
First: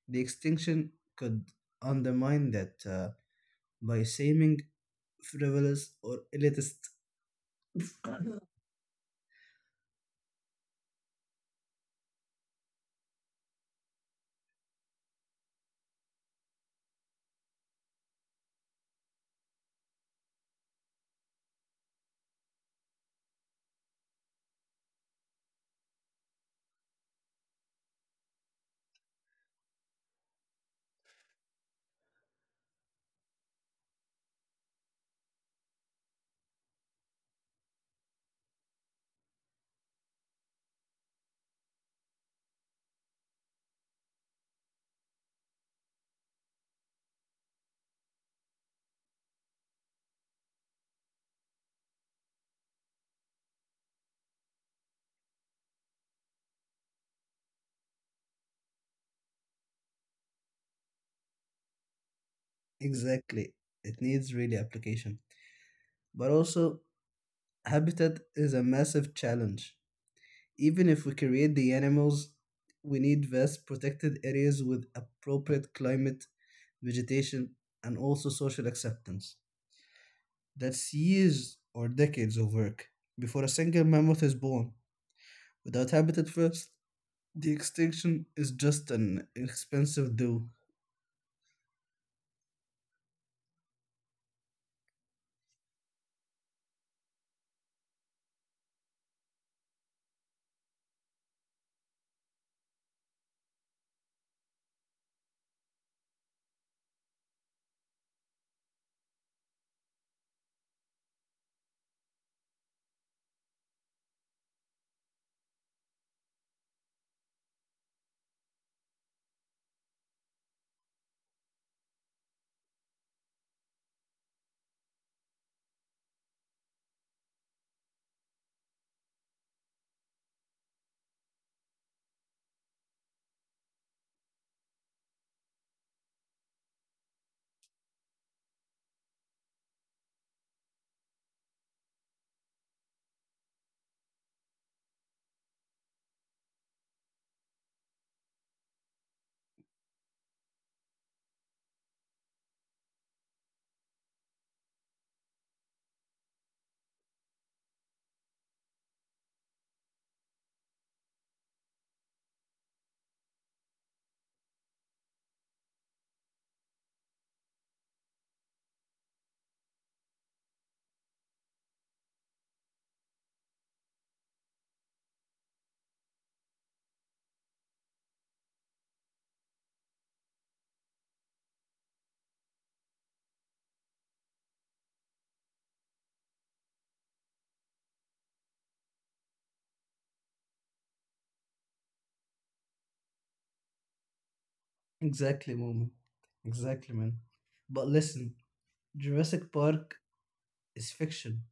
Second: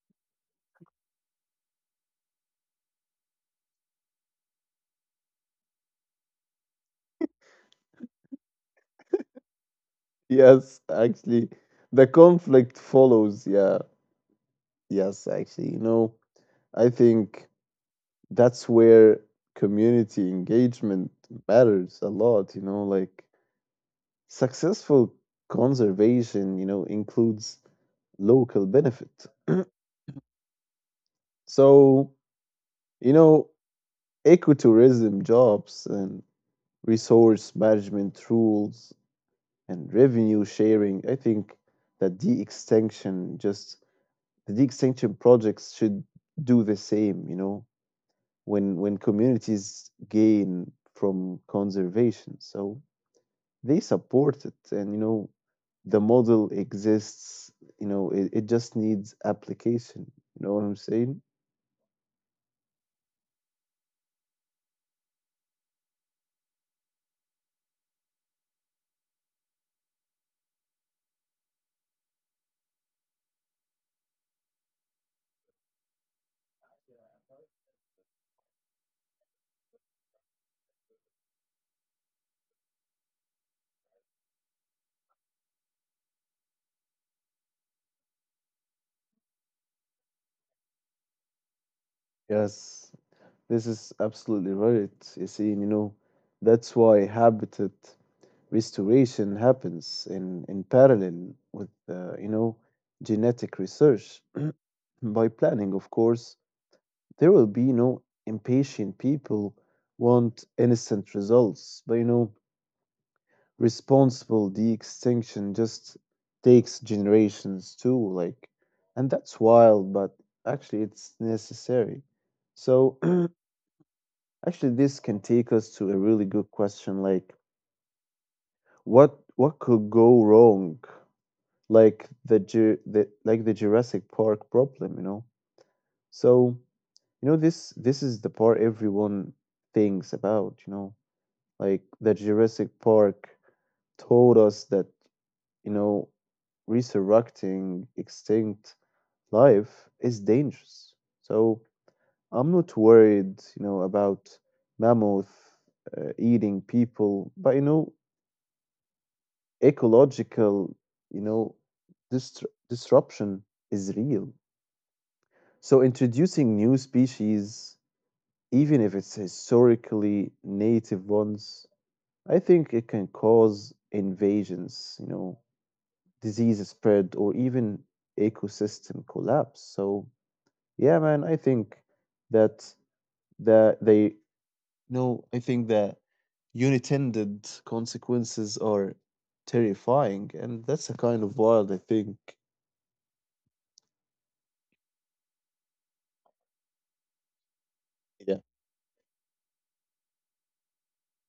B: The extinction could undermine that, by seeming frivolous or elitist.
A: yes, actually, the conflict follows, yeah, yes, actually, you know, I think that's where community engagement matters a lot, you know, like successful conservation, you know, includes local benefit. So, you know, ecotourism jobs and resource management rules and revenue sharing, I think that the extinction just the de-extinction projects should do the same, you know. When communities gain from conservation, so they support it. And, you know, the model exists, you know. It just needs application, you know what I'm saying?
B: Exactly, it needs really application. But also, habitat is a massive challenge. Even if we create the animals, we need vast protected areas with appropriate climate, vegetation, and also social acceptance. That's years or decades of work before a single mammoth is born. Without habitat first, the extinction is just an expensive do.
A: Yes, this is absolutely right, you see. And, you know, that's why habitat restoration happens in parallel with, you know, genetic research. By planning, of course, there will be no impatient people. Want instant results, but, you know, responsible de-extinction just takes generations too, like. And that's wild, but actually it's necessary. So actually this can take us to a really good question, like, what could go wrong, like the the Jurassic Park problem, you know. So, you know, this is the part everyone thinks about, you know, like the Jurassic Park told us that, you know, resurrecting extinct life is dangerous. So I'm not worried, you know, about mammoth eating people, but, you know, ecological, you know, distru disruption is real. So introducing new species, even if it's historically native ones, I think it can cause invasions, you know, disease spread, or even ecosystem collapse. So yeah, man, I think that the they no, I think the unintended consequences are terrifying, and that's a kind of wild, I think.
B: Exactly, moment. Exactly, man. But listen,
A: Yeah.
B: Jurassic Park is fiction.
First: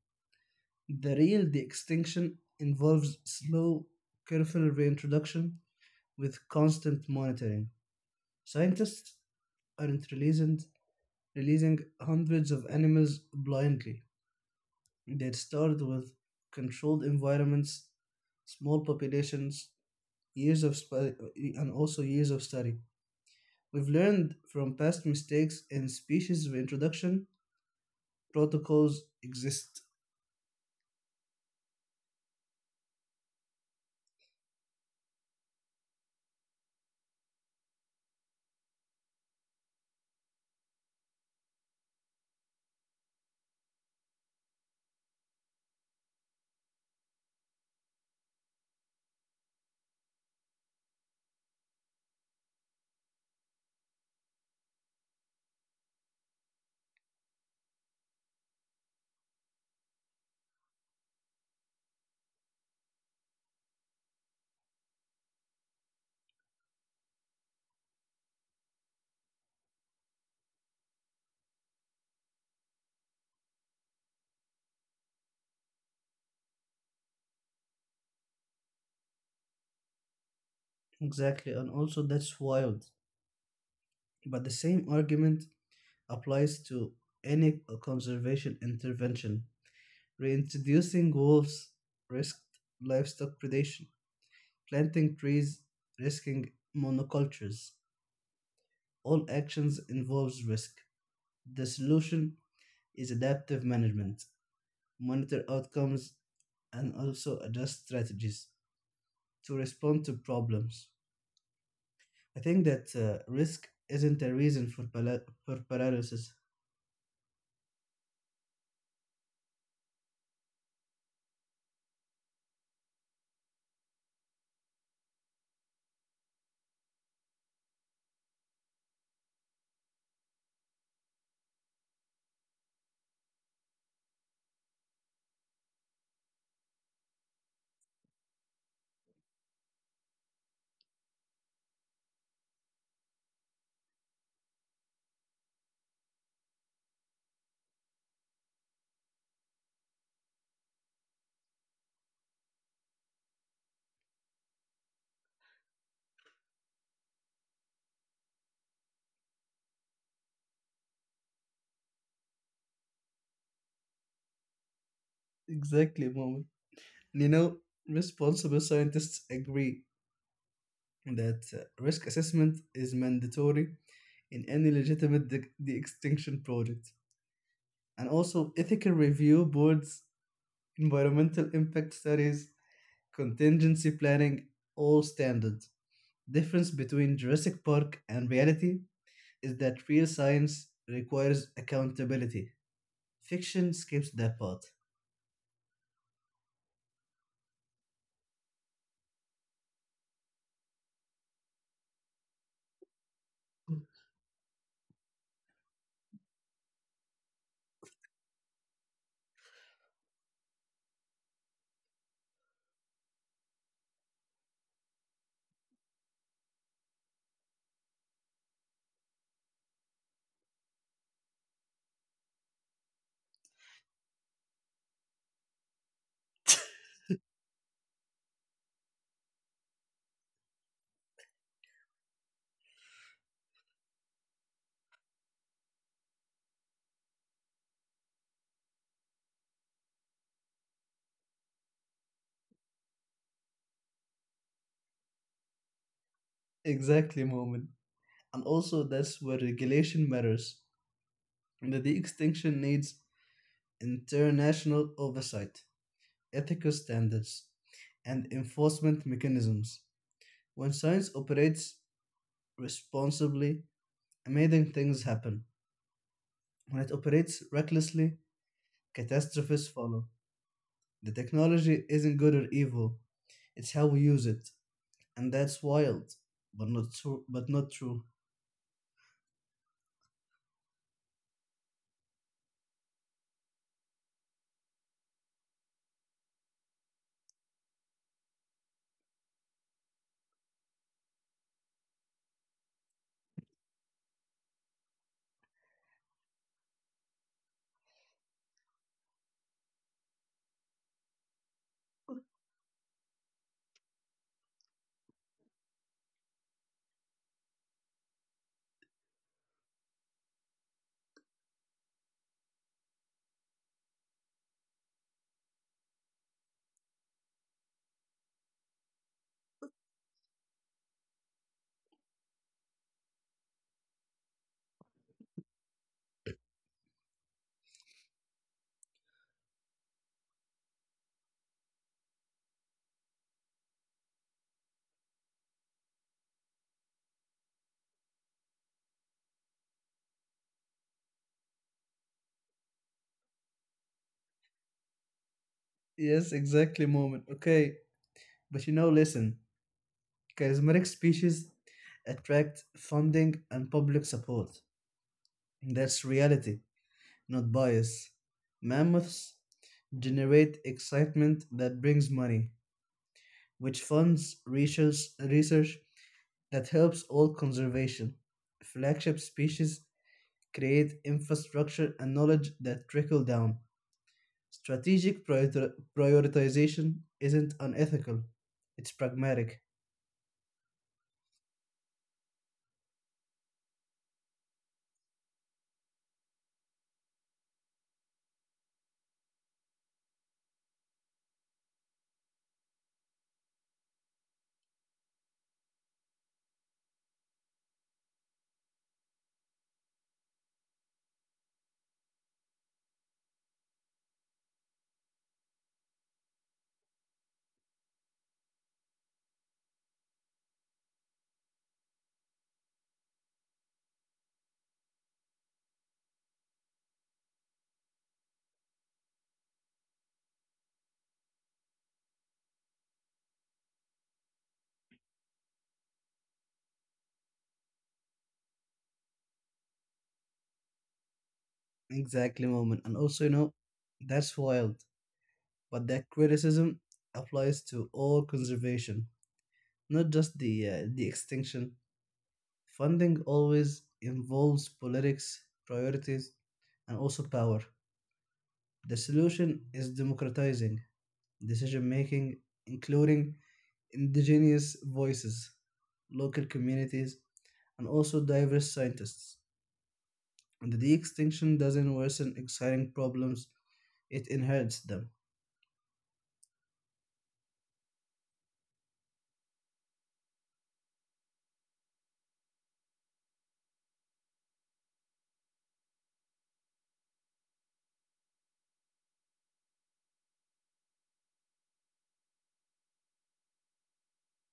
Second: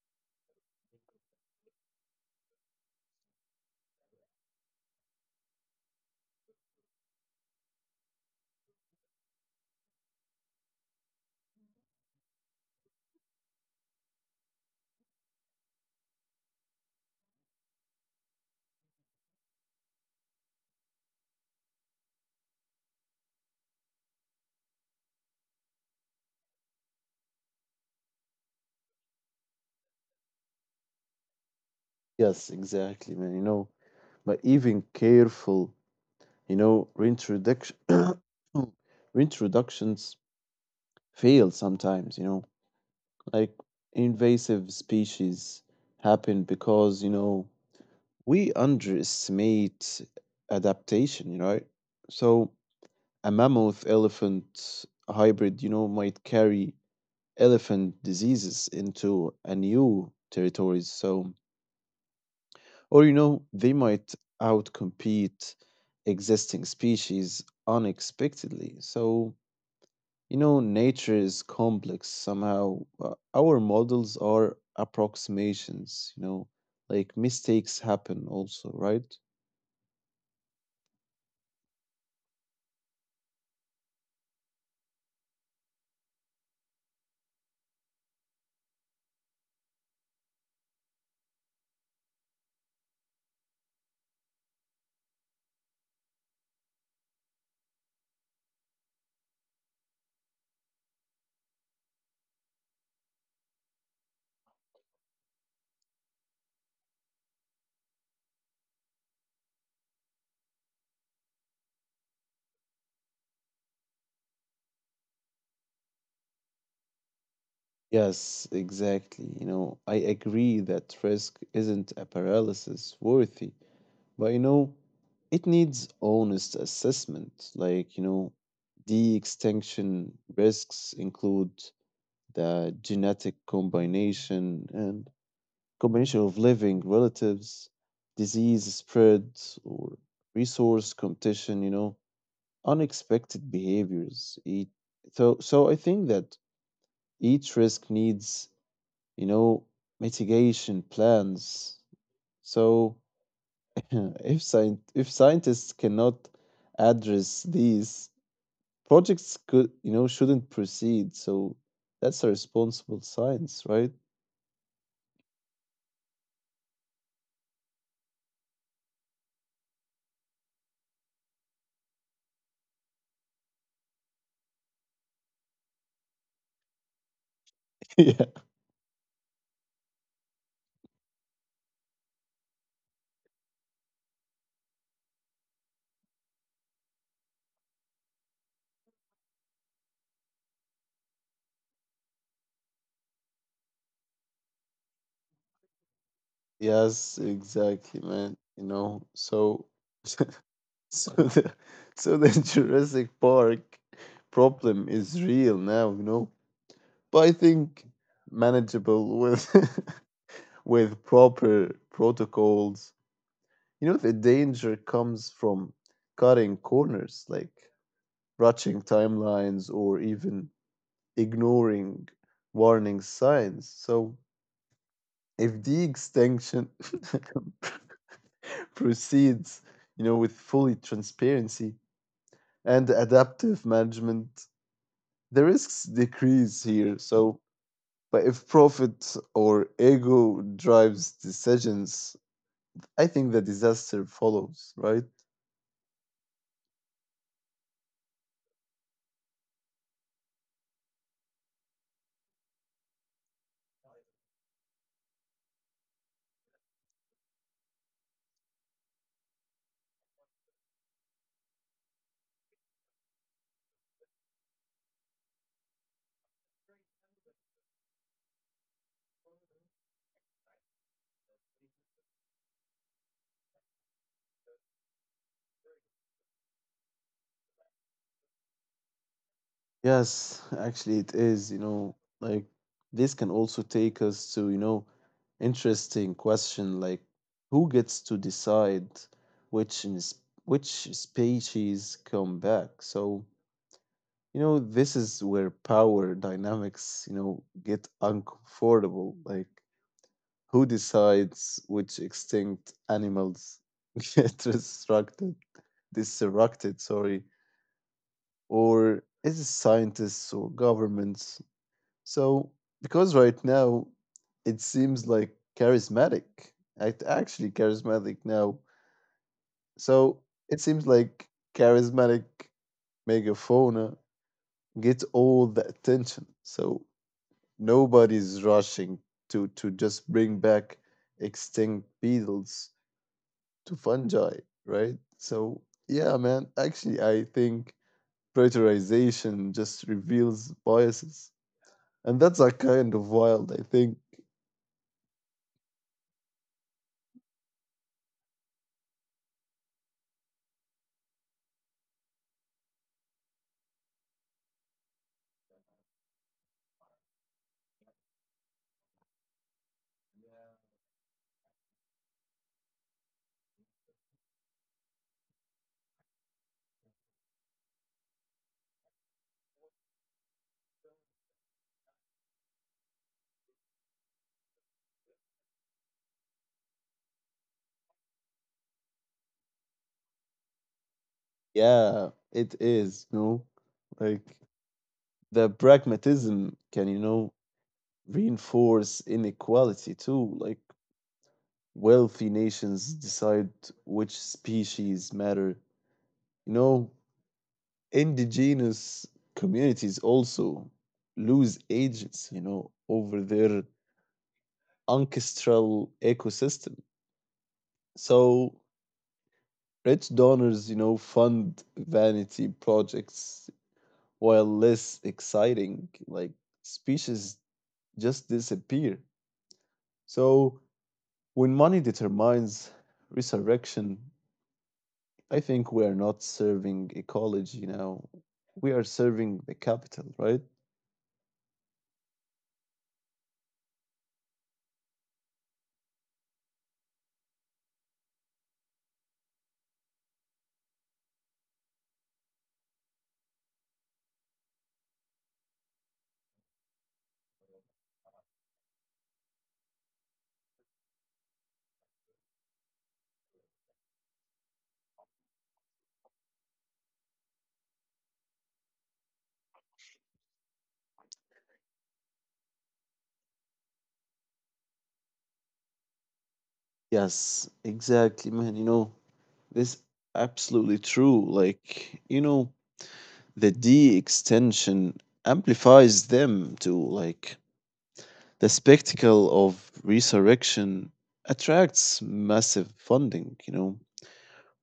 B: The real de extinction involves slow, careful reintroduction with constant monitoring. Scientists aren't releasing hundreds of animals blindly. They'd start with controlled environments, small populations, and also years of study. We've learned from past mistakes and species reintroduction protocols exist.
A: Yes, exactly, man. You know, but even careful, you know, reintroduction reintroductions fail sometimes, you know, like invasive species happen because, you know, we underestimate adaptation, you know. So a mammoth elephant hybrid, you know, might carry elephant diseases into a new territories. So, or you know, they might outcompete existing species unexpectedly. So, you know, nature is complex somehow. Our models are approximations, you know, like mistakes happen also, right?
B: Exactly, and also that's wild. But the same argument applies to any conservation intervention. Reintroducing wolves risked livestock predation. Planting trees risking monocultures. All actions involves risk. The solution is adaptive management. Monitor outcomes and also adjust strategies to respond to problems. I think that risk isn't a reason for, for paralysis.
A: Yes, exactly. You know, I agree that risk isn't a paralysis worthy. But you know, it needs honest assessment. Like, you know, the extinction risks include the genetic combination and combination of living relatives, disease spread, or resource competition, you know, unexpected behaviors. So I think that each risk needs, you know, mitigation plans. So, if scientists cannot address these, projects could, you know, shouldn't proceed. So that's a responsible science, right?
B: Exactly, moment. And you know, responsible scientists agree that risk assessment is mandatory in any legitimate de-extinction project. And
A: Yeah.
B: also ethical review boards, environmental impact studies, contingency planning, all standard. Difference between Jurassic Park and reality is that real science requires accountability. Fiction skips that part.
A: Yes, exactly, man. You know, so so the so the Jurassic Park problem is real now, you know. But I think manageable with with proper protocols. You know, the danger comes from cutting corners, like rushing timelines, or even ignoring warning signs. So if the extinction proceeds, you know, with fully transparency and adaptive management, the risks decrease here. So, but if profit or ego drives decisions, I think the disaster follows, right?
B: Exactly, moment. And also that's where regulation matters. That The de extinction needs international oversight, ethical standards, and enforcement mechanisms. When science operates responsibly, amazing things happen. When it operates recklessly, catastrophes follow. The technology isn't good or evil, it's how we use it. And that's wild, but not true. But not true.
A: Yes, actually, it is. You know, like this can also take us to, you know, interesting question, like who gets to decide which in which species come back? So, you know, this is where power dynamics, you know, get uncomfortable. Like, who decides which extinct animals get resurrected, disrupted, sorry, or is it scientists or governments? So, because right now it seems like charismatic, actually charismatic now. So it seems like charismatic megafauna gets all the attention. So nobody's rushing to just bring back extinct beetles to fungi, right? So yeah, man. Actually, I think preterization just reveals biases, and that's a kind of wild, I think.
B: Yes, exactly, moment. Okay, but you know, listen, charismatic species attract funding and public support. That's reality, not bias. Mammoths generate excitement that brings money, which funds research, research that helps all conservation. Flagship species create infrastructure and knowledge that trickle down. Strategic prioritization isn't unethical, it's pragmatic.
A: Yeah, it is, you know. Like, the pragmatism can, you know, reinforce inequality too. Like, wealthy nations decide which species matter. You know, indigenous communities also lose agents, you know, over their ancestral ecosystem. So rich donors, you know, fund vanity projects while less exciting, like, species just disappear. So when money determines resurrection, I think we are not serving ecology now. We are serving the capital, right?
B: Exactly, moment. And also, you know, that's wild, but that criticism applies to all conservation, not just the extinction. Funding always involves politics, priorities, and also power. The solution is democratizing decision making, including indigenous voices, local communities, and also diverse scientists. And the de-extinction doesn't worsen exciting problems, it inherits them.
A: Yes, exactly, man. You know, this absolutely true. Like, you know, the D extension amplifies them to, like, the spectacle of resurrection attracts massive funding, you know,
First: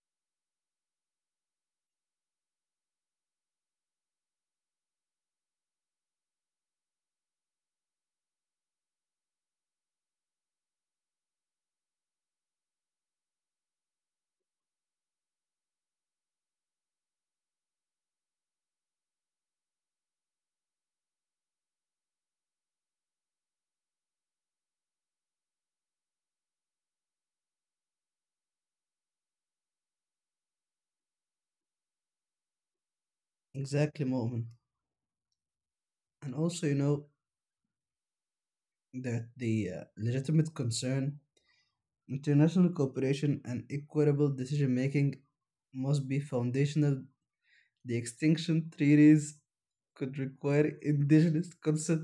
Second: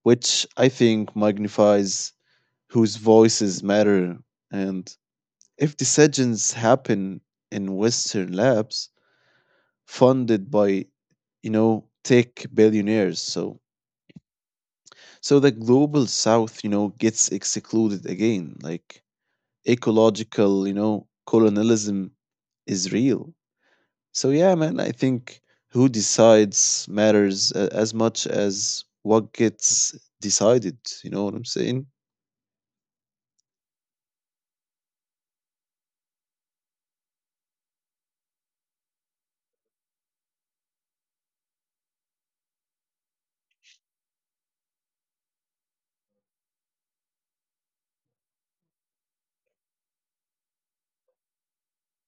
A: which I think magnifies whose voices matter. And if decisions happen in Western labs funded by, you know, tech billionaires, so the global South, you know, gets excluded again. Like, ecological, you know, colonialism is real. So yeah, man, I think who decides matters as much as what gets decided. You know what I'm saying?
B: Exactly, Mo'min. And also, you know, that the legitimate concern, international cooperation, and equitable decision making must be foundational. The extinction treaties could require indigenous consent,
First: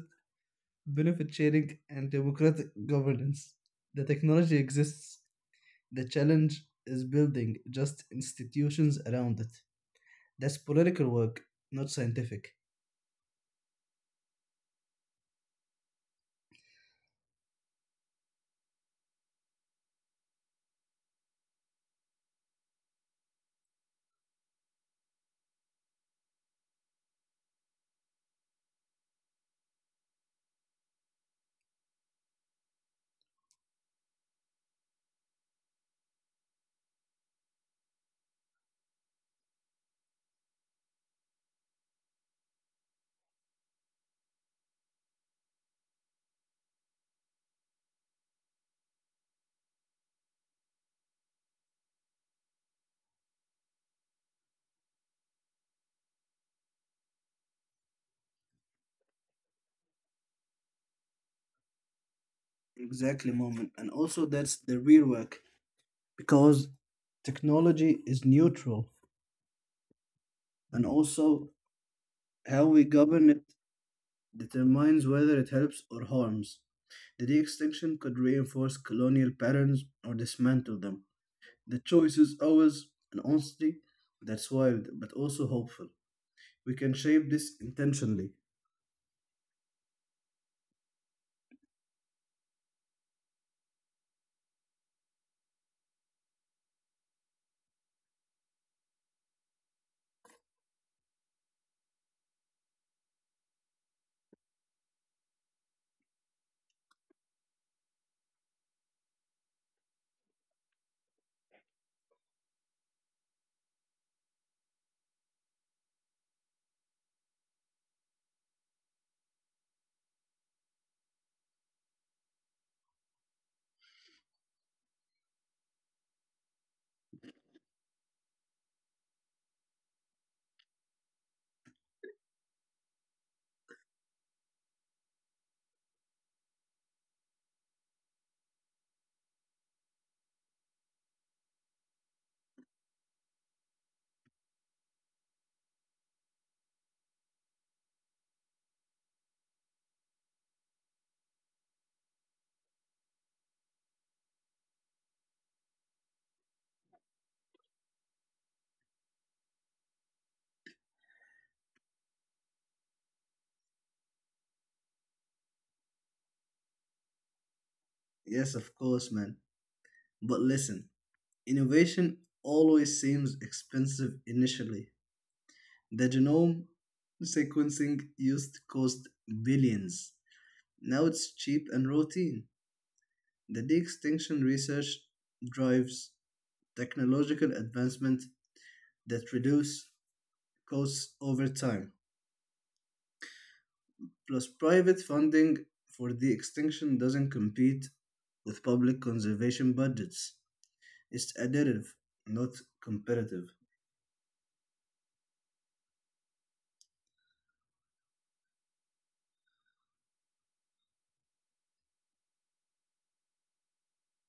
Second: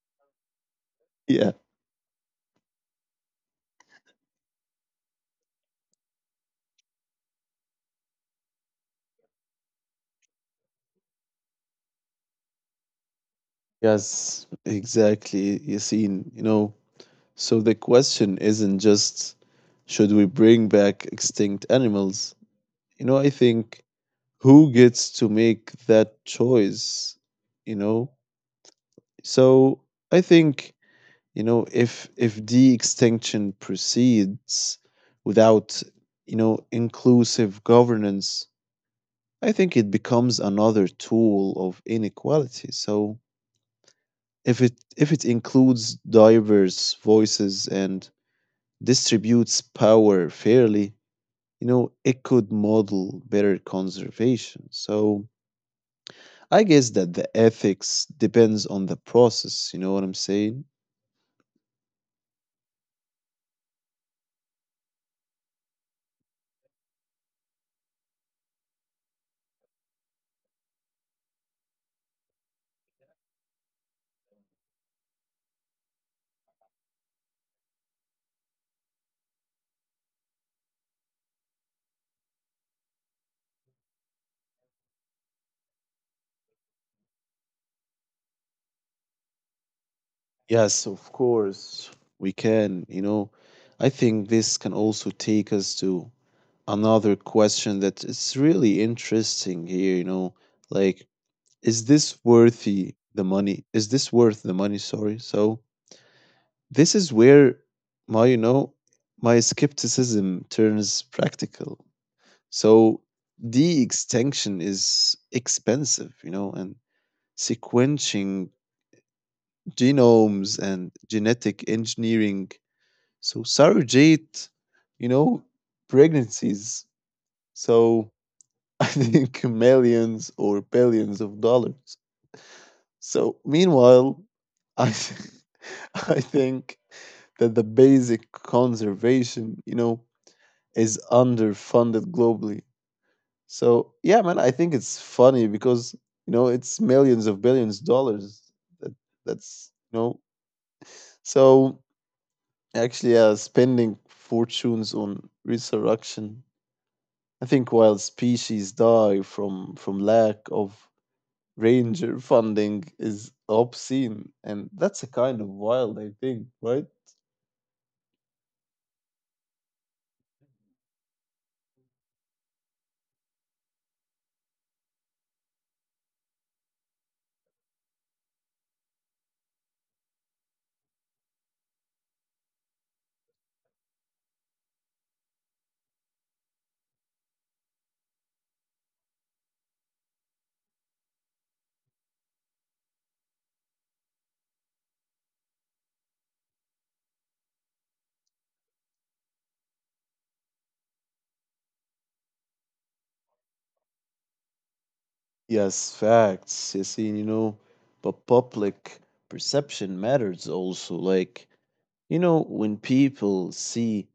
B: benefit
A: Yeah.
B: sharing, and democratic governance. The technology exists. The challenge is building just institutions around it. That's political work, not scientific.
A: Yes, exactly. You seen, you know, so the question isn't just should we bring back extinct animals? You know, I think who gets to make that choice, you know? So I think, you know, if de extinction proceeds without, you know, inclusive governance, I think it becomes another tool of inequality. So if it includes diverse voices and distributes power fairly, you know, it could model better conservation. So I guess that the ethics depends on the process, you know what I'm saying?
B: Exactly, moment. And also, that's the real work because technology is neutral, and also how we govern it determines whether it helps or harms. The de extinction could reinforce colonial patterns or dismantle them. The choice is ours, and honestly, that's wild but also hopeful. We can shape this intentionally.
A: Yes, of course, we can, you know. I think this can also take us to another question that is really interesting here, you know, like is this worthy the money? Is this worth the money? Sorry. So this is where my, you know, my skepticism turns practical. So de extinction is expensive, you know, and sequencing genomes and genetic engineering. So surrogate, you know, pregnancies. So I think millions or billions of dollars. So meanwhile, I I think that the basic conservation, you know, is underfunded globally. So yeah, man, I think it's funny because you know it's millions of billions dollars. That that's you know. So actually, yeah, spending fortunes on resurrection. I think while species die from lack of ranger funding is obscene, and that's a kind of wild. I think, right?
B: Yes, of course, man. But listen, innovation always seems expensive initially. The genome sequencing used to cost billions. Now it's cheap and routine. The de extinction research drives technological advancement that reduce costs over time. Plus, private funding for de extinction doesn't compete with public conservation budgets. It's additive, not competitive.
A: Yes, facts, Yassine, you know, but public perception matters also. Like, you know, when people see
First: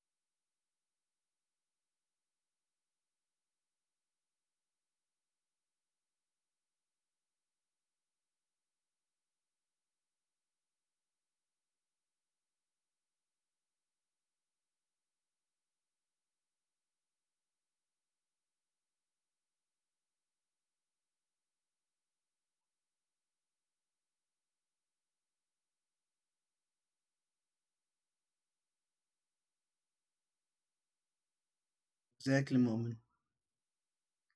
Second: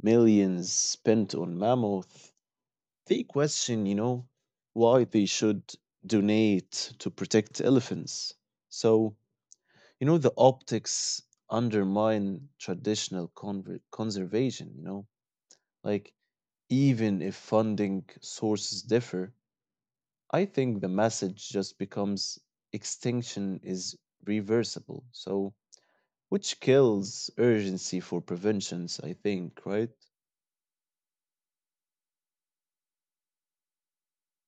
A: millions spent on mammoth, they question, you know, why they should donate to protect elephants. So, you know, the optics undermine traditional conservation, you know, like even if funding sources differ, I think the message just becomes extinction is reversible. So, which kills urgency for preventions, I think, right?
B: Exactly, Moment.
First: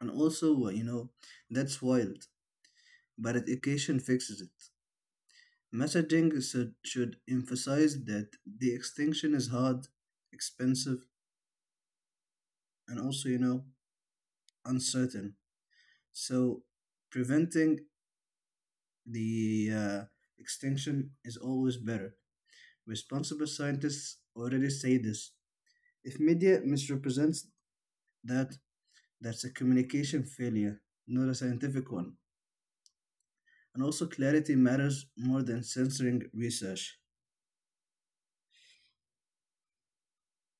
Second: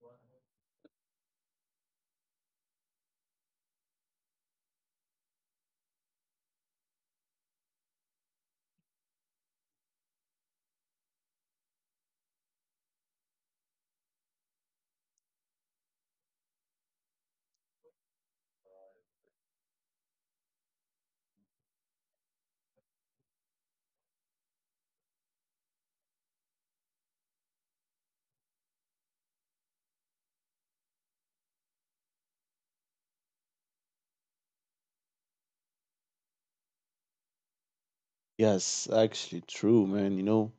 B: And also, you know, that's wild, but education fixes it. Messaging should emphasize that the extinction is hard, expensive, and also, you know, uncertain. So, preventing the extinction is always better. Responsible scientists already say this. If media misrepresents that, that's a communication failure, not a scientific one. And also, clarity matters more than censoring research.
A: Yes, actually, true, man, you know.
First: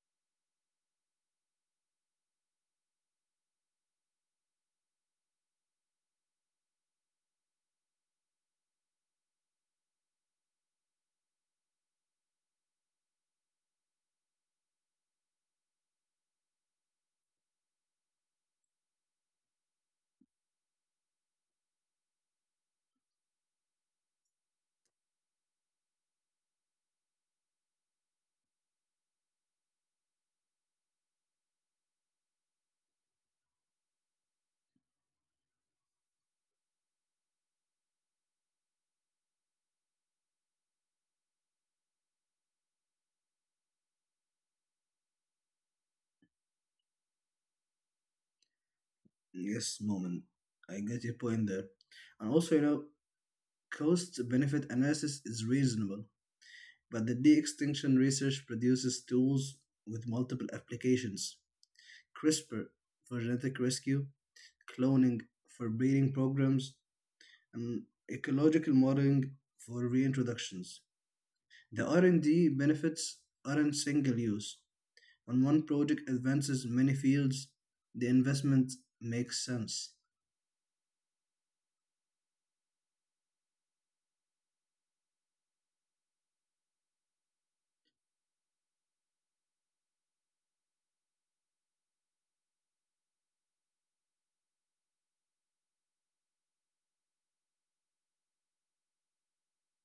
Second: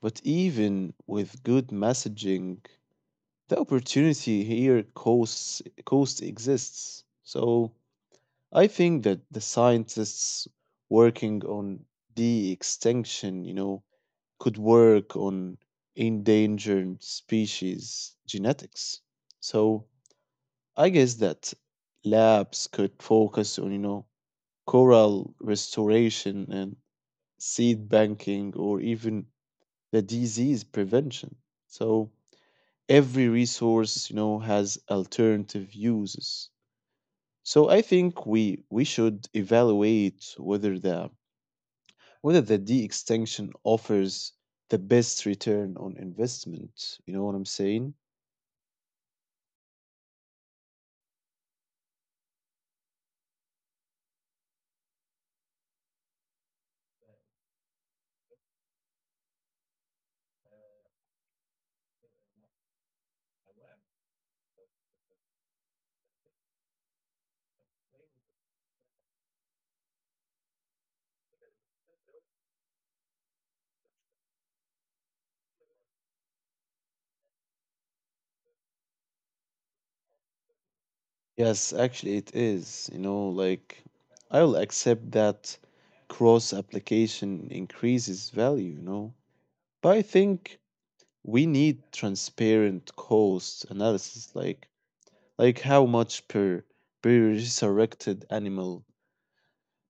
A: But even with good messaging, the opportunity here cost exists. So I think that the scientists working on de extinction, you know, could work on endangered species genetics. So I guess that labs could focus on, you know, coral restoration and seed banking or even the disease prevention. So every resource, you know, has alternative uses. So I think we should evaluate whether the de extinction offers the best return on investment. You know what I'm saying?
B: Yes, moment. I get your point there. And also, you know, cost benefit analysis is reasonable, but the de extinction research produces tools with multiple applications: CRISPR for genetic rescue, cloning for breeding programs, and ecological modeling for reintroductions. The R&D benefits aren't single use. When one project advances many fields, the investment makes sense.
A: Yes, actually, it is. You know, like I'll accept that cross application increases value, you know, but I think we need transparent cost analysis, like how much per resurrected animal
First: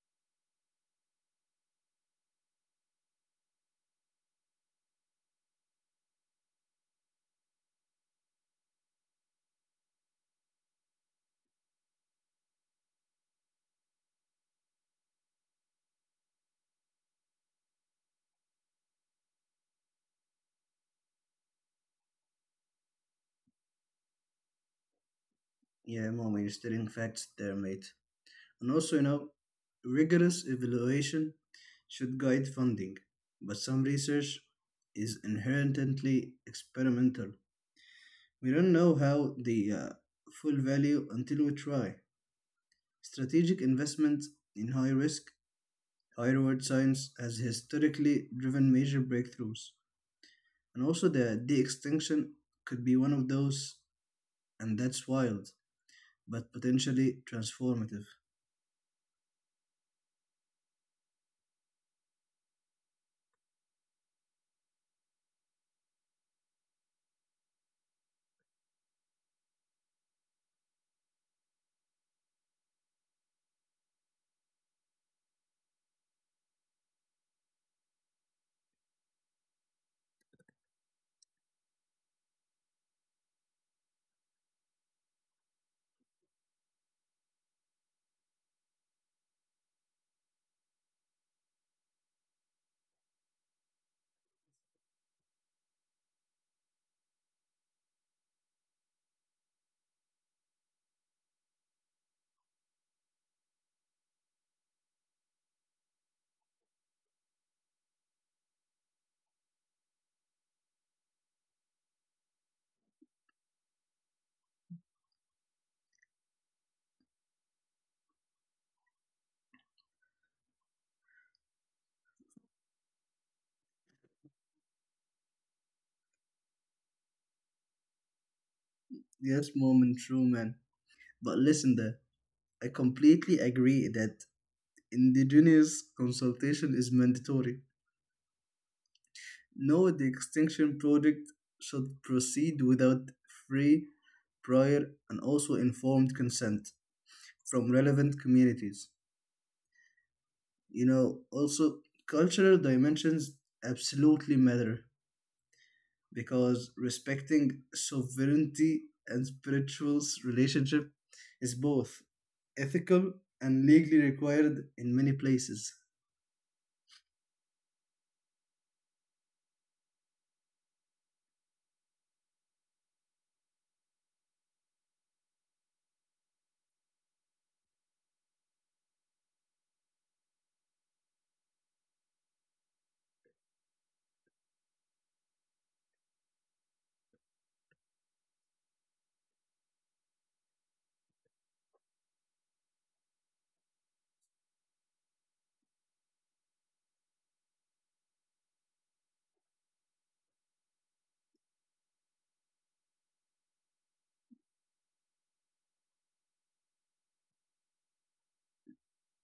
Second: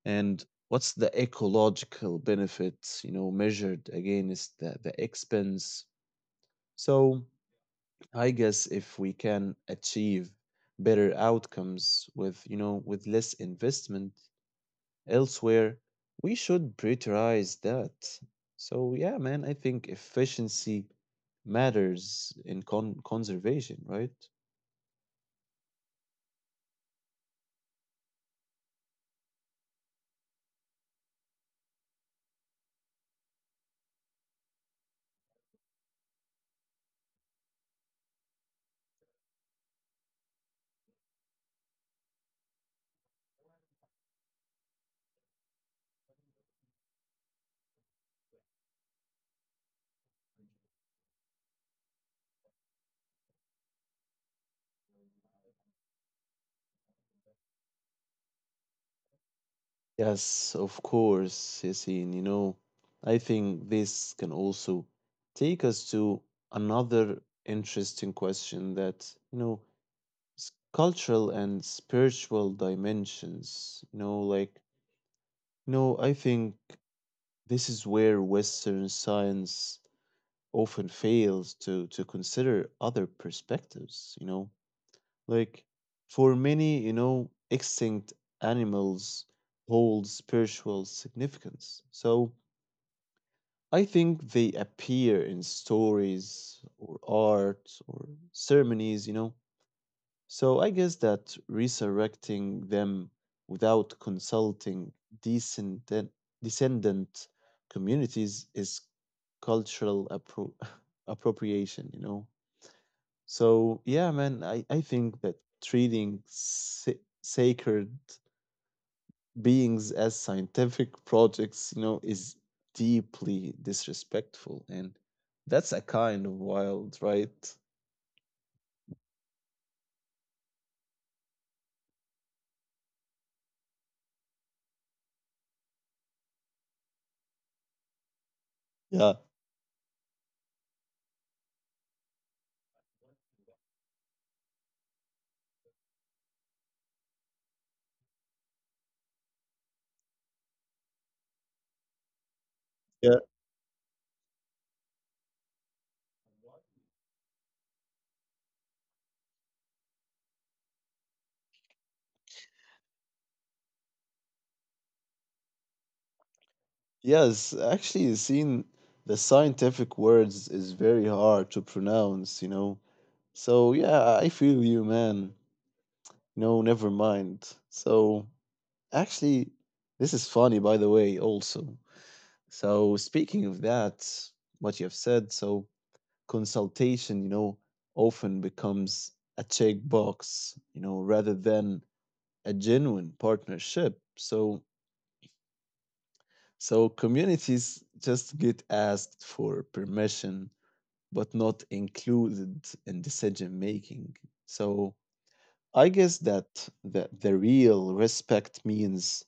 A: and what's the ecological benefit, you know, measured against the expense. So I guess if we can achieve better outcomes with, you know, with less investment elsewhere, we should prioritize that. So yeah, man, I think efficiency matters in conservation, right?
B: Yeah, Mom, you're stating facts there, mate. And also, you know, rigorous evaluation should guide funding, but some research is inherently experimental. We don't know how the full value until we try. Strategic investment in high risk, high reward science has historically driven major breakthroughs. And also, the de extinction could be one of those, and that's wild, but potentially transformative.
A: Yes, of course, Yassine. You know, I think this can also take us to another interesting question that, you know, s- cultural and spiritual dimensions. You know, like, you know, I think this is where Western science often fails to consider other perspectives. You know, like for many, you know, extinct animals hold spiritual significance. So I think they appear in stories or art or ceremonies. You know, so I guess that resurrecting them without consulting descendant, descendant communities is cultural appropriation, you know? So, yeah, man, I think that treating sacred beings as scientific projects, you know, is deeply disrespectful. And that's a kind of wild, right?
B: Yes, moment, true man. But listen, there. I completely agree that indigenous consultation is mandatory.
A: Yeah.
B: No, the extinction project should proceed without free, prior, and also informed consent from relevant communities. You know, also cultural
A: Yeah.
B: dimensions absolutely matter because respecting sovereignty and spirituals relationship is both ethical and legally required in many places.
A: Yes, actually, seeing the scientific words is very hard to pronounce, you know. So, yeah, I feel you, man. No, never mind. So, actually, this is funny, by the way, also. So, speaking of that, what you have said, so consultation, you know, often becomes a checkbox, you know, rather than a genuine partnership. So, communities just get asked for permission but not included in decision making. So I guess that the real respect means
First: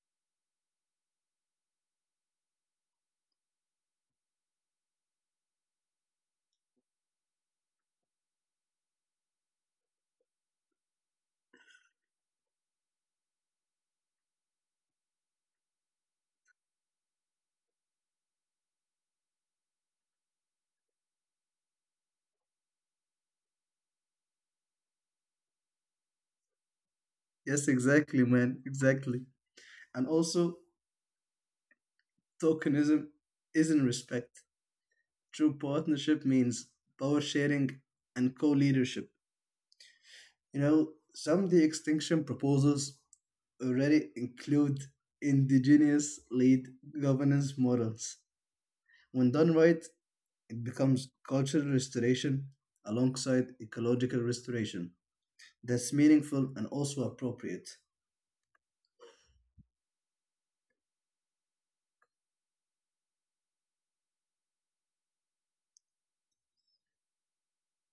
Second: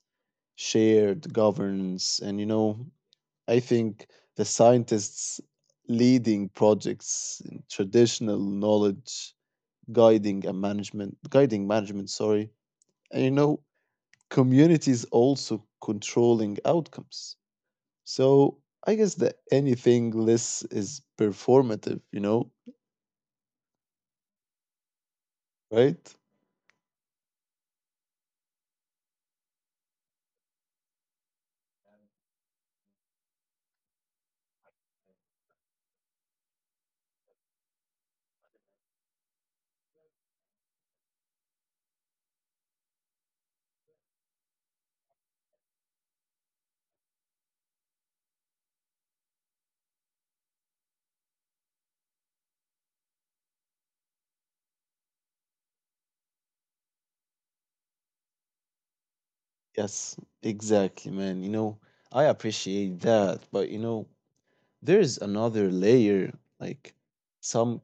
A: shared governance. And, you know, I think the scientists leading projects, traditional knowledge, guiding management, sorry. And, you know, communities also controlling outcomes. So I guess that anything less is performative, you know, right?
B: Yes, exactly, man. Exactly. And also, tokenism isn't respect. True partnership means power sharing and co leadership. You know, some de extinction proposals already include indigenous lead governance models. When done right, it becomes cultural restoration alongside ecological restoration. That's meaningful and also appropriate.
A: Yes, exactly, man. You know, I appreciate that, but you know, there's another layer. Like some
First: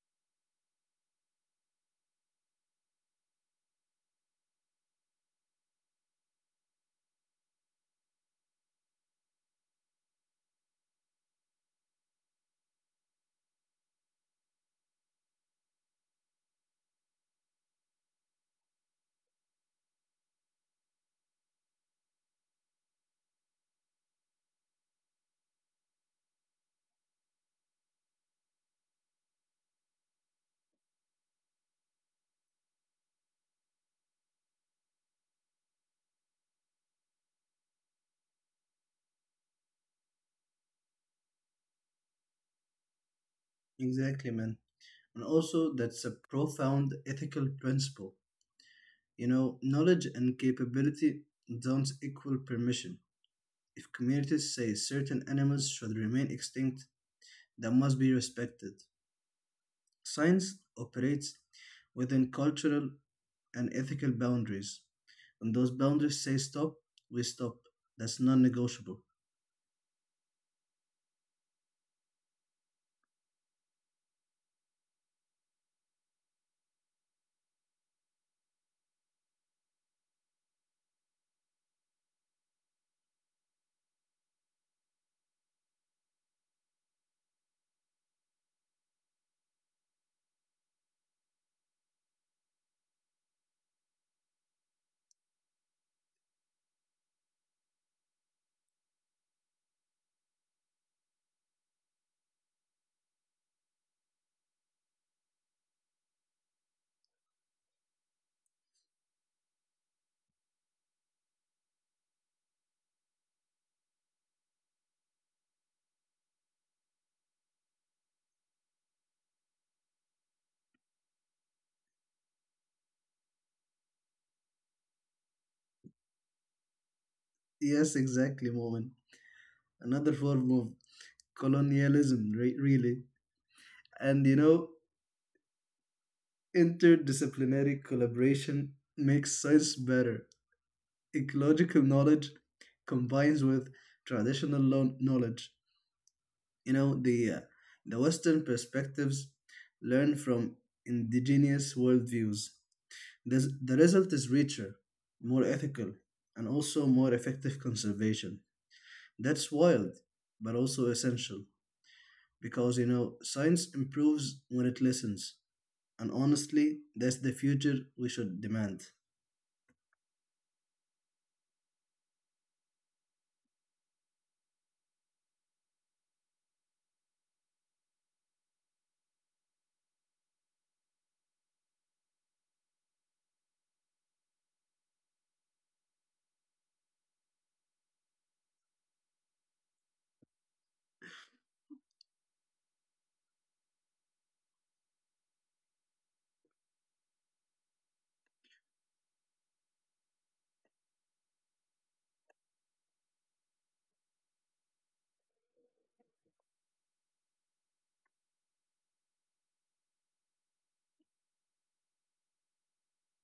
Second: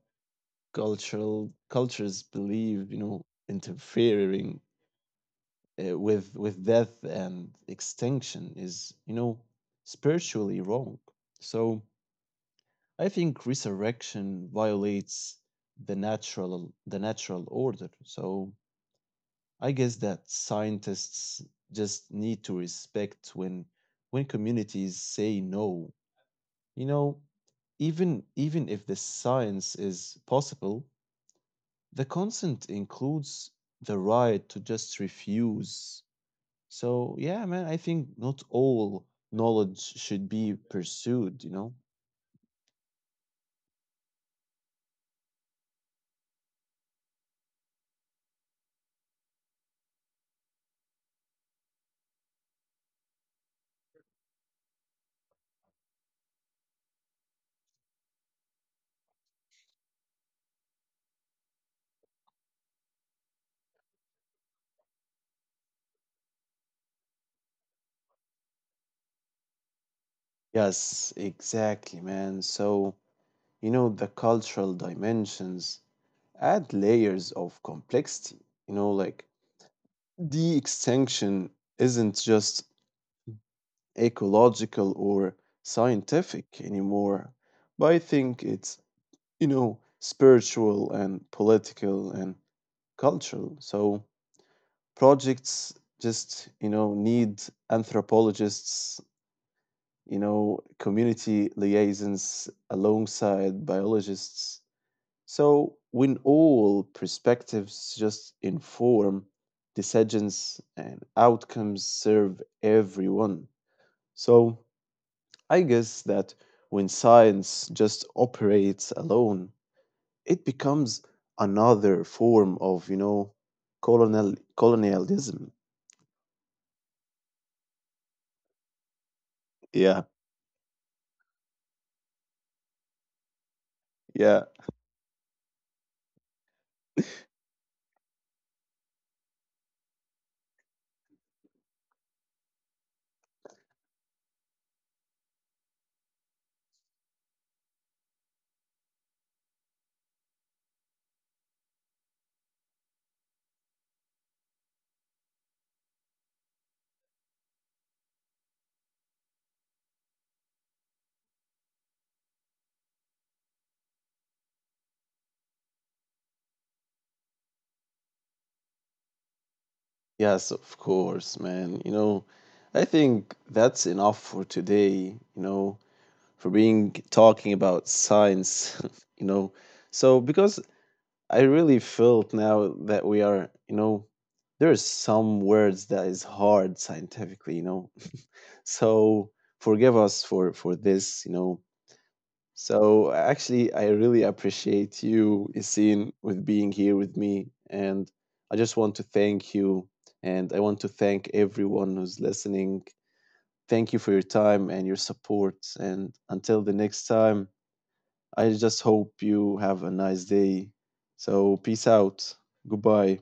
A: cultural cultures believe, you know, interfering with death and extinction is, you know, spiritually wrong. So I think resurrection violates the natural order. So I guess that scientists just need to respect when communities say no. You know, even if the science is possible, the consent includes the right to just refuse. So yeah, man, I think not all knowledge should be pursued, you know?
B: Exactly, man. And also, that's a profound ethical principle. You know, knowledge and capability don't equal permission. If communities say certain animals should remain extinct, that must be respected. Science operates within cultural and ethical boundaries. When those boundaries say stop, we stop. That's non negotiable.
A: Yes, exactly, man. So, you know, the cultural dimensions add layers of complexity, you know, like the extinction isn't just ecological or scientific anymore, but I think it's, you know, spiritual and political and cultural. So projects just, you know, need anthropologists, you know, community liaisons alongside biologists. So, when all perspectives just inform decisions and outcomes serve everyone. So, I guess that when science just operates alone, it becomes another form of, you know, colonialism.
B: Yes, exactly, Moment.
A: Yeah,
B: Another form of colonialism, really. And you
A: yeah.
B: know, interdisciplinary collaboration makes science better, ecological knowledge combines with traditional knowledge. You know, the Western perspectives learn from indigenous worldviews. The result is richer, more ethical, and also more effective conservation. That's wild, but also essential because, you know, science improves when it listens. And honestly, that's the future we should demand.
A: Yes, of course, man. You know, I think that's enough for today, you know, for being talking about science, you know. So because I really felt now that we are, you know, there are some words that is hard scientifically, you know. So forgive us for this, you know. So actually, I really appreciate you, Isin, with being here with me, and I just want to thank you, and I want to thank everyone who's listening. Thank you for your time and your support, and until the next time. I just hope you have a nice day. So, peace out. Goodbye.